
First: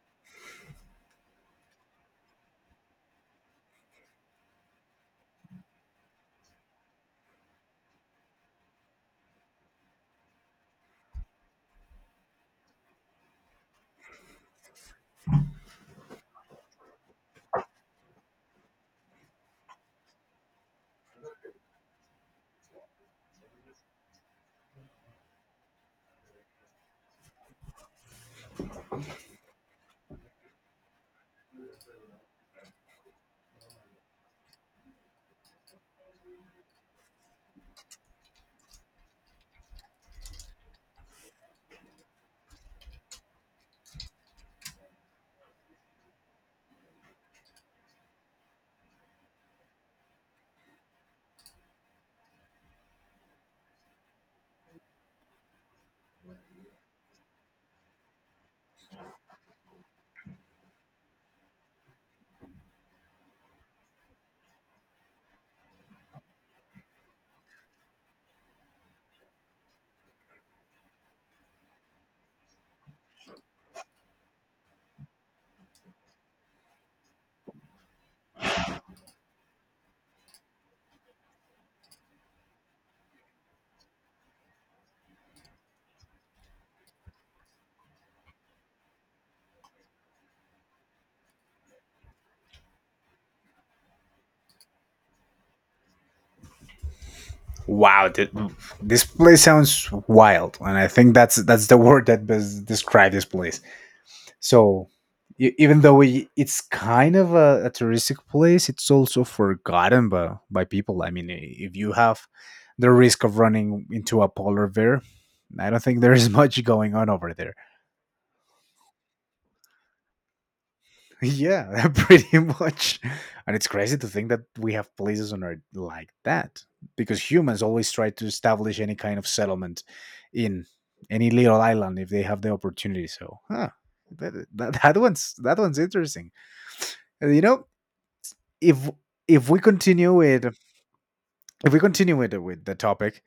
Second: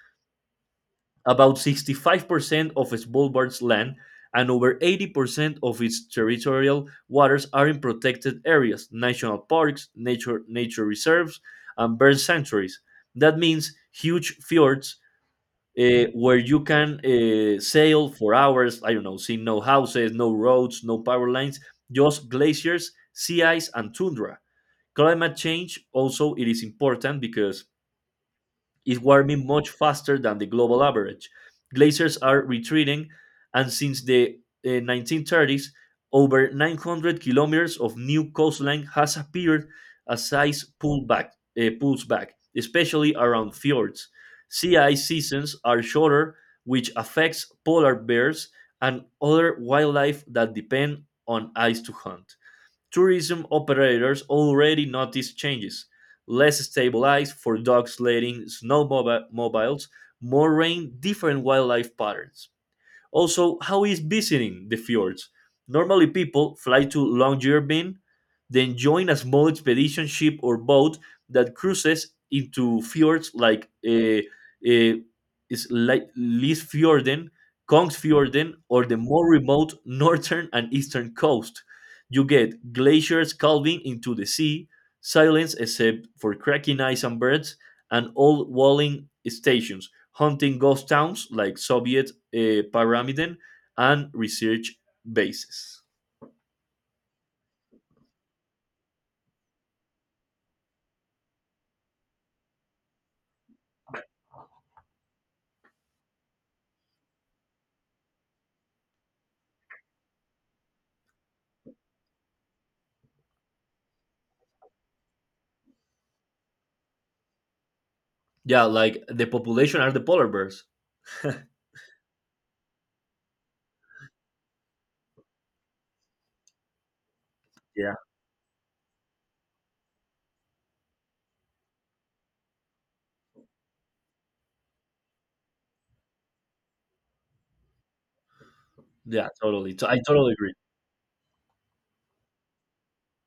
[SPEAKER 1] about 65% of its Svalbard's land and over 80% of its territorial waters are in protected areas, national parks, nature reserves, and bird sanctuaries. That means huge fjords where you can sail for hours. I don't know, see no houses, no roads, no power lines, just glaciers, sea ice, and tundra. Climate change also it is important because is warming much faster than the global average. Glaciers are retreating, and since the 1930s, over 900 kilometers of new coastline has appeared as pulls back, especially around fjords. Sea ice seasons are shorter, which affects polar bears and other wildlife that depend on ice to hunt tourism operators already notice changes less stable ice for dog sledding snowmobiles more rain different wildlife patterns also, how is visiting the fjords? Normally, people fly to Longyearbyen, then join a small expedition ship or boat that cruises into fjords like uh, is like Lisfjorden, Kongsfjorden, or the more remote northern and eastern coast. You get glaciers calving into the sea, silence except for cracking ice and birds, and old walling stations hunting ghost towns like Soviet Pyramiden and research bases.
[SPEAKER 2] Wow, this place sounds wild, and I think that's the word that best describes this place. So, even though we, it's kind of a touristic place, it's also forgotten by people. I mean, if you have the risk of running into a polar bear, I don't think there is much going on over there.
[SPEAKER 1] Yeah, like the population are the polar bears.
[SPEAKER 2] Yeah, pretty much. And it's crazy to think that we have places on Earth like that because humans always
[SPEAKER 1] Yeah,
[SPEAKER 2] try to establish any kind of settlement in any little island if they have the opportunity. So, huh, that one's interesting. And, you know, if
[SPEAKER 1] yeah,
[SPEAKER 2] if we
[SPEAKER 1] totally. So I
[SPEAKER 2] continue
[SPEAKER 1] totally agree.
[SPEAKER 2] with if we continue with the topic,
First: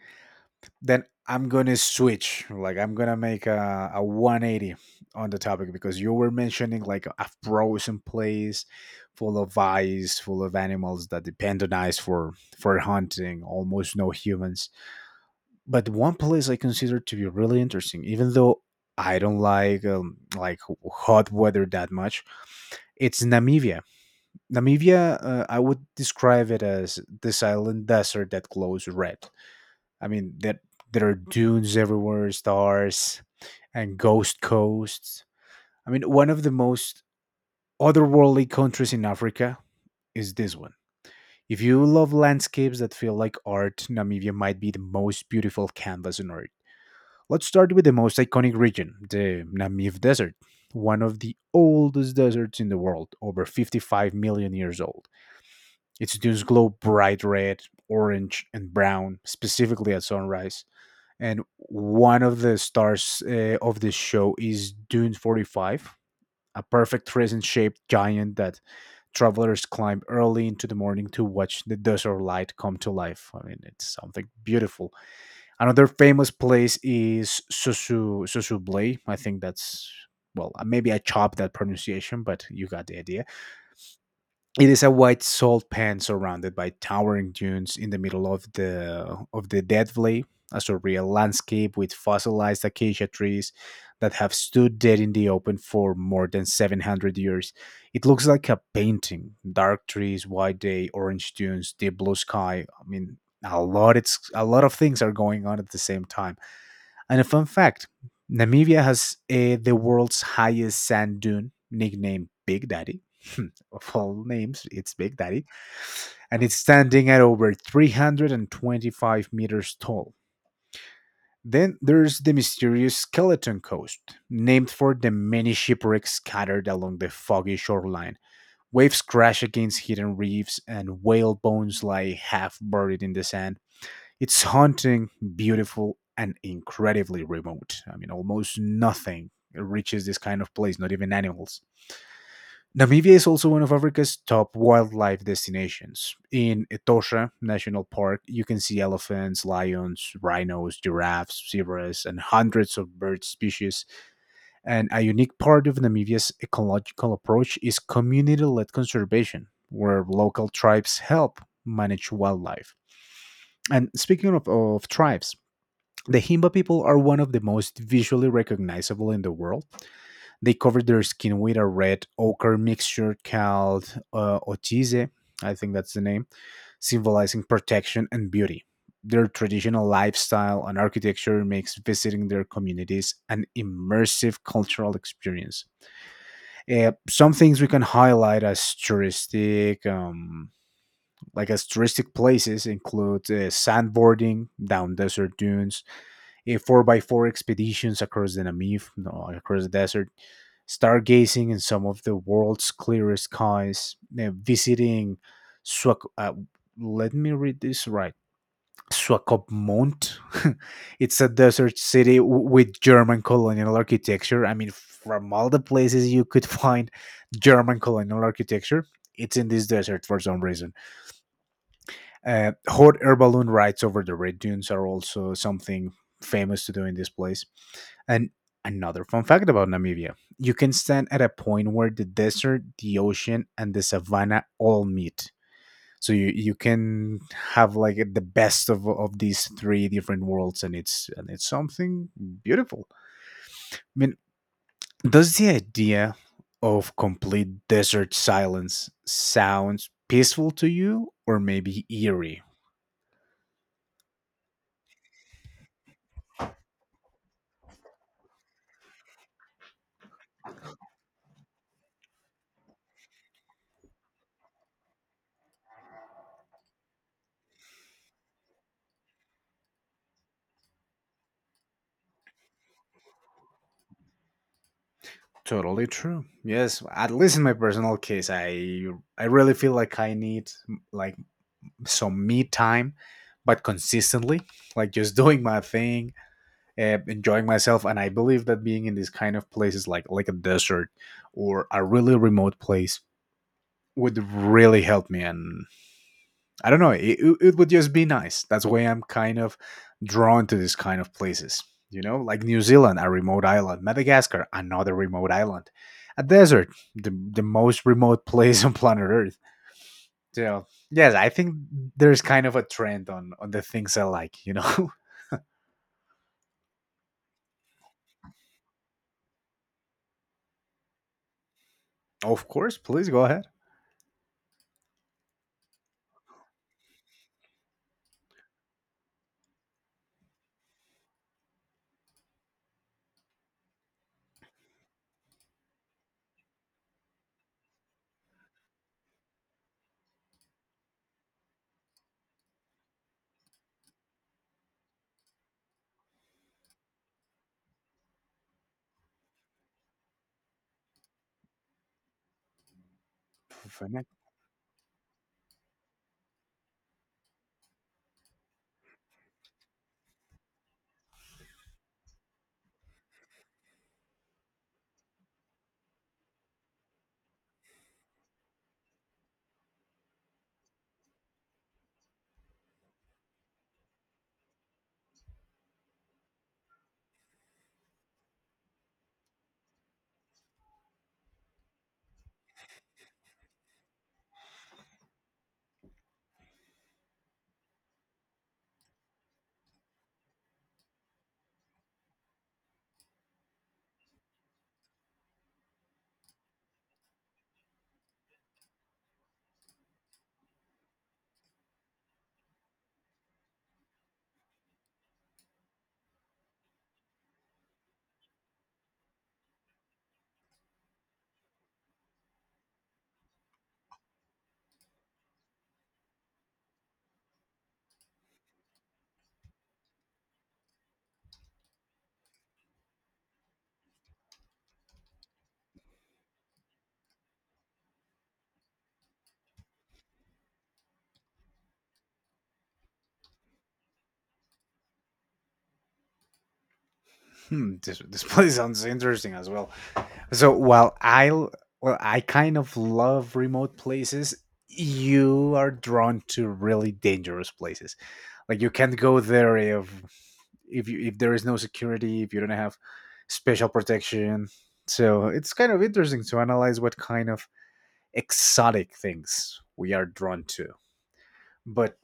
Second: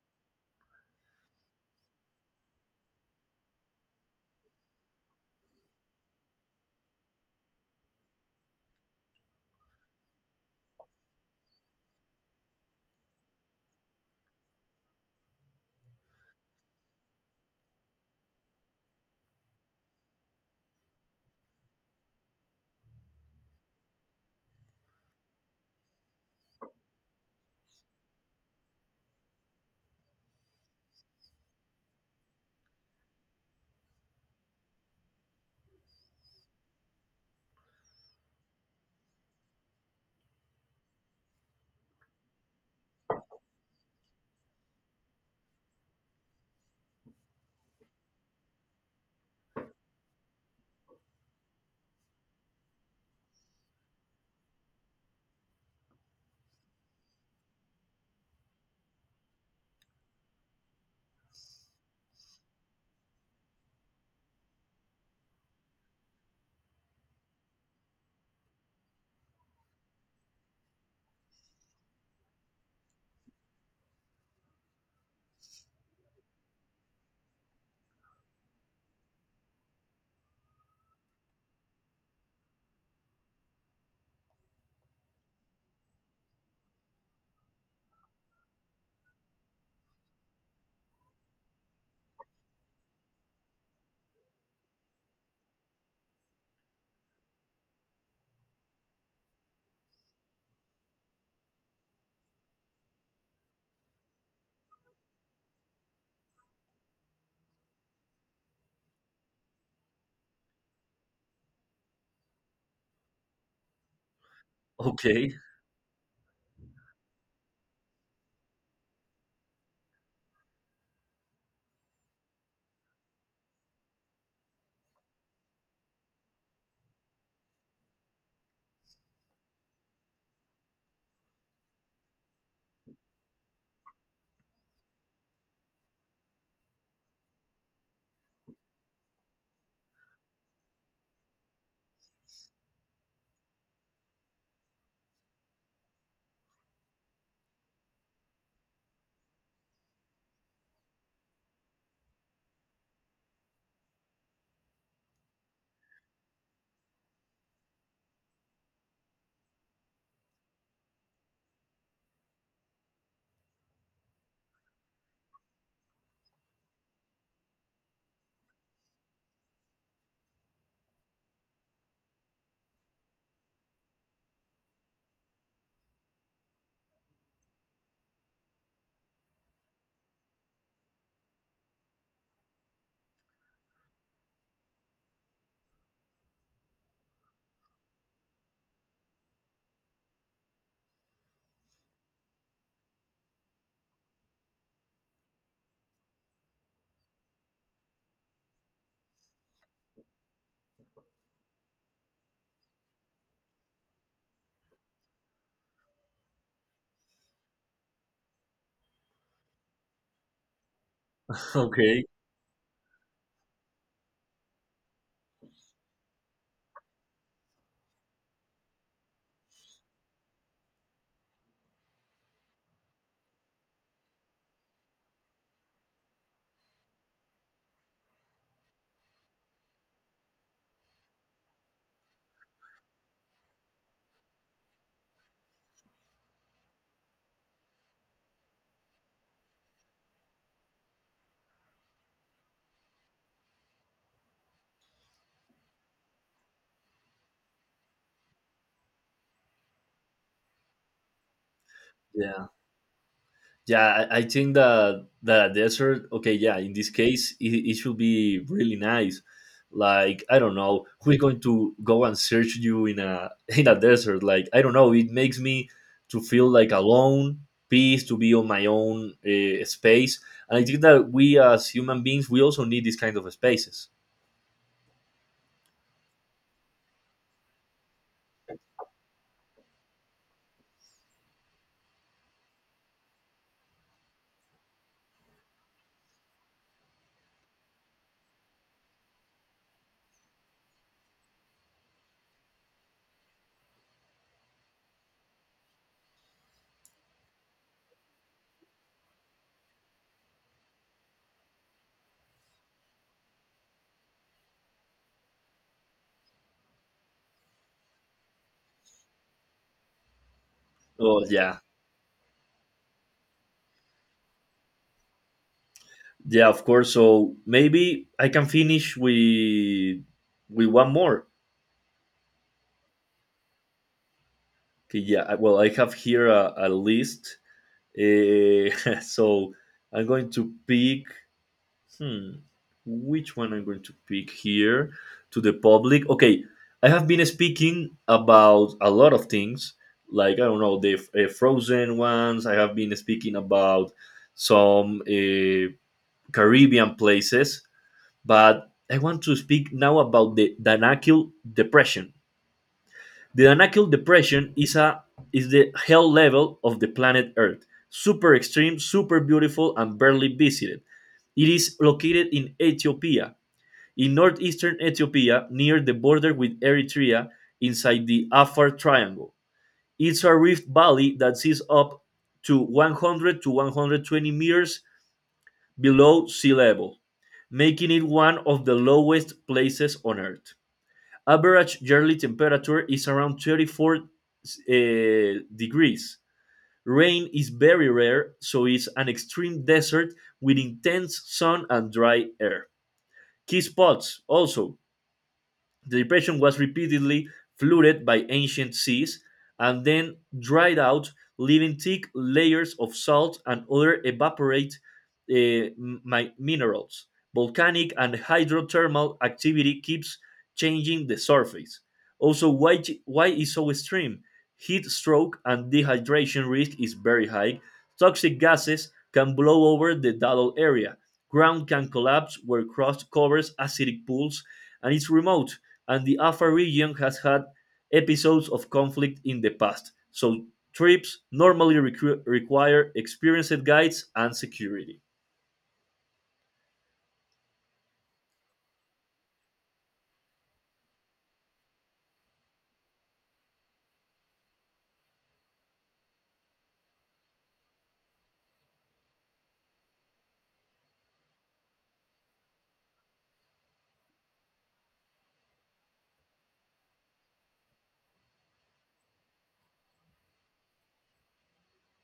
[SPEAKER 2] then I'm gonna switch. Like I'm gonna make a 180 on the topic because you were mentioning like a frozen place full of ice, full of animals that depend on ice for hunting, almost no humans. But one place I consider to be really interesting, even though I don't like hot weather that much. It's Namibia. Namibia, I would describe it as the silent desert that glows red. I mean that there are dunes everywhere, stars, and ghost coasts. I mean, one of the most otherworldly countries in Africa is this one. If you love landscapes that feel like art, Namibia might be the most beautiful canvas on earth. Let's start with the most iconic region, the Namib Desert, one of the oldest deserts in the world, over 55 million years old. Its dunes glow bright red, orange, and brown, specifically at sunrise and one of the stars of the show is Dune 45, a perfect crescent shaped giant that travelers climb early into the morning to watch the desert light come to life. I mean, it's something beautiful. Another famous place is Susublay. I think that's well, maybe I chopped that pronunciation, but you got the idea. It is a white salt pan surrounded by towering dunes in the middle of the dead valley, a surreal landscape with fossilized acacia trees that have stood dead in the open for more than 700 years. It looks like a painting. Dark trees, white day, orange dunes, deep blue sky. I mean, a lot of things are going on at the same time. And a fun fact Namibia has the world's highest sand dune, nicknamed Big Daddy. of all names, it's Big
[SPEAKER 1] Okay,
[SPEAKER 2] Daddy. And it's standing at over 325 meters tall. Then there's the mysterious Skeleton Coast, named for the many shipwrecks scattered along the foggy shoreline. Waves crash against hidden reefs, and whale bones lie half buried in the sand it's haunting, beautiful, and incredibly remote. I mean, almost nothing reaches this kind of place, not even animals. Namibia is also one of Africa's top wildlife destinations. In Etosha National Park, you can see elephants, lions, rhinos, giraffes, zebras, and hundreds of bird species. And a unique part of Namibia's ecological approach is community led conservation, where local tribes help manage wildlife. And speaking of tribes, the Himba people are one of the most visually recognizable in the world. They cover their skin with a red ochre mixture called ochize, I think that's the name, symbolizing protection and beauty. Their traditional lifestyle and architecture makes visiting their communities an immersive cultural experience. Some things we can highlight as touristic, like as touristic places, include sandboarding down desert dunes, 4 by 4 expeditions across the Namib, no, across the desert, stargazing in some of the world's clearest skies, visiting Swak- uh, let me read this right. Swakopmund. It's a desert
[SPEAKER 1] okay,
[SPEAKER 2] city with German colonial architecture. I mean, from all the places you could find German colonial architecture, it's in this desert for some reason. Hot air balloon rides over the red dunes are also something famous to do in this place. And another fun fact about Namibia, you can stand at a point where the desert, the ocean, and the savanna all meet. So you can have like the best of these three different worlds, and it's something beautiful. I mean, does the idea of complete desert silence sounds peaceful to you, or maybe eerie?
[SPEAKER 1] yeah. Yeah, I think that the desert. Okay, yeah. In this case, it should be really nice. Like I don't know who's going to go and search you in a in a desert. Like I don't know. It makes me to feel like alone, peace, to be on my own space. And I think that we as human beings, we also need these kind of spaces.
[SPEAKER 2] Totally true. Yes, at least in my personal case, I really feel like I need like some me time, but consistently, like just doing my thing, enjoying myself. And I believe that being in these kind of places, like a desert or a really remote place, would really help me. And I don't know, it would just be nice. That's why I'm kind of drawn to these kind of places. You know, like New Zealand, a remote island, Madagascar, another remote island, a desert, the most remote place on planet Earth, so yes,
[SPEAKER 1] Oh
[SPEAKER 2] I think
[SPEAKER 1] yeah,
[SPEAKER 2] there's kind of a trend on the things I like. You know,
[SPEAKER 1] yeah. Of course. So maybe I can finish with one more.
[SPEAKER 2] of course. Please go ahead.
[SPEAKER 1] Okay, yeah. I- Well, I have here a list Eh, so I'm going to pick. Hmm, which one I'm going to pick here to the public? Okay, I have been speaking about a lot of things, like I don't know the frozen ones. I have been speaking about some Caribbean places, but I want to speak now about the Danakil Depression. The Danakil
[SPEAKER 2] Finite.
[SPEAKER 1] Depression is a is the hell level of the planet Earth. Super extreme, super beautiful, and barely visited. It is located in Ethiopia, in northeastern Ethiopia, near the border with Eritrea, inside the Afar Triangle. It's a rift valley that sits up to 100 to 120 meters below sea level, making it one of the lowest places on Earth. Average yearly temperature is around 34 degrees. Rain is very rare, so it's an extreme desert with intense sun and dry air. Key spots also the depression was repeatedly flooded by ancient seas and then dried out, leaving thick layers of salt and other evaporate minerals. Volcanic and hydrothermal activity keeps changing the surface. Also, why is so extreme? Heat stroke and dehydration risk is very high. Toxic gases can blow over the dull area. Ground can collapse where crust covers acidic pools and it's remote and the Afar region has had episodes of conflict in the past, so trips normally require experienced guides and security.
[SPEAKER 2] Hmm, this place sounds interesting as well. So well, I kind of love remote places, you are drawn to really dangerous places. Like you can't go there if there is no security, if you don't have special protection. So it's kind of interesting to analyze what kind of exotic things we are drawn to, but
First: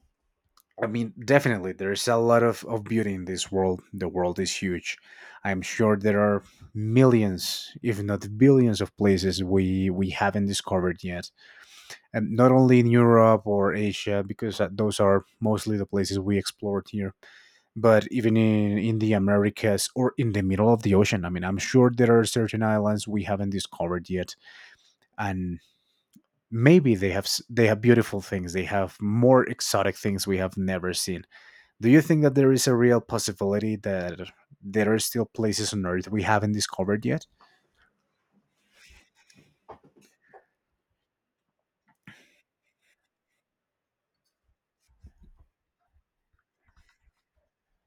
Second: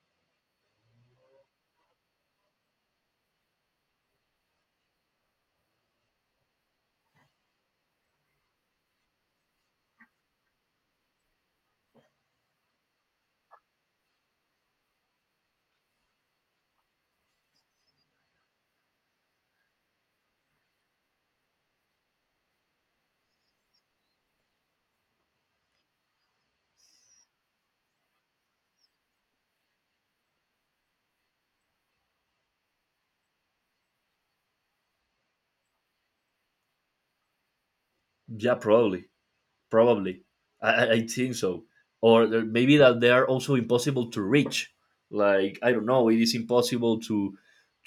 [SPEAKER 2] I mean, definitely, there's a lot of beauty in this world. The world is huge. I'm sure there are millions, if not billions, of places we haven't discovered yet. And not only in Europe or Asia, because those are mostly the places we explored here, but even in the Americas or in the middle of the ocean. I mean, I'm sure there are certain islands we haven't discovered yet. And maybe they have beautiful things, they have more exotic things we have never seen. Do you think that there is a real possibility that there are still places on Earth we haven't discovered yet?
[SPEAKER 1] Yeah, probably, probably. I think so. Or there- maybe that they are also impossible to reach. Like I don't know, it is impossible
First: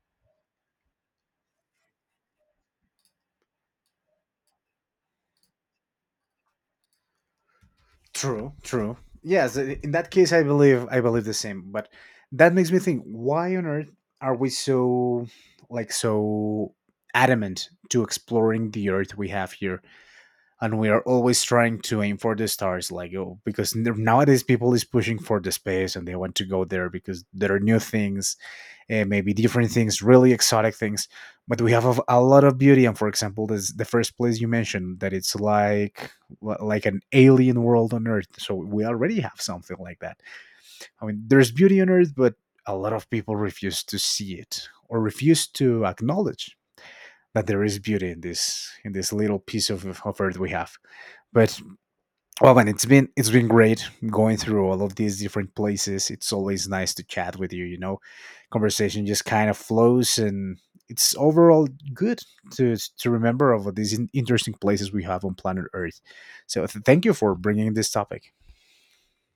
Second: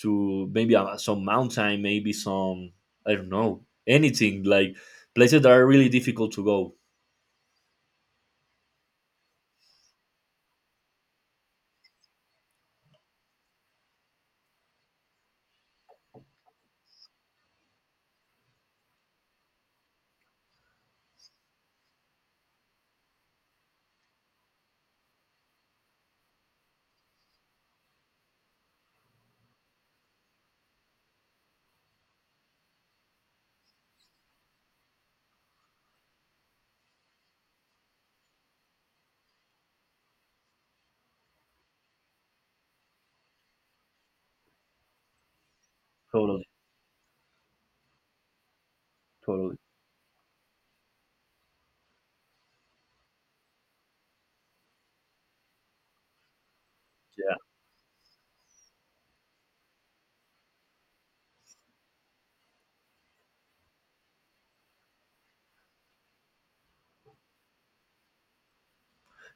[SPEAKER 1] to maybe some mountain, maybe some I don't know anything like places that are really difficult to go.
[SPEAKER 2] True, true. Yes, in that case, I believe the same. But that makes me think: Why on earth are we so so adamant to exploring the Earth we have here, and we are always trying to aim for the stars? Like, oh, because nowadays people is pushing for the space and they want to go there because there are new things, maybe different things, really exotic things. But we have a lot of beauty. And for example, this the first place you mentioned, that it's like an alien world on Earth. So we already have something like that. I mean, there's beauty on Earth, but a lot of people refuse to see it or refuse to
[SPEAKER 1] Totally,
[SPEAKER 2] acknowledge that there is beauty in this little
[SPEAKER 1] totally.
[SPEAKER 2] piece of earth we have, but well, man, it's been great going through all of these different places. It's always nice to chat with you. You know, conversation just kind of flows, and it's overall good to remember of these interesting places we have on planet Earth. So, thank you for bringing this topic.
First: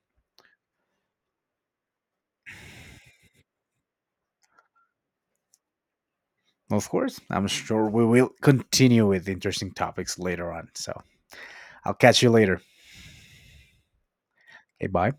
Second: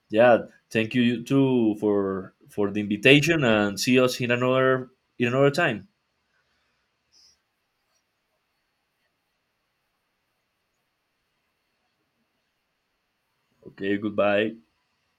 [SPEAKER 1] Yeah, thank you too for the invitation, and see us in another time.
[SPEAKER 2] Of course, I'm sure we will continue with interesting topics later on. So, I'll catch you later.
[SPEAKER 1] Okay, goodbye.
[SPEAKER 2] Okay, bye.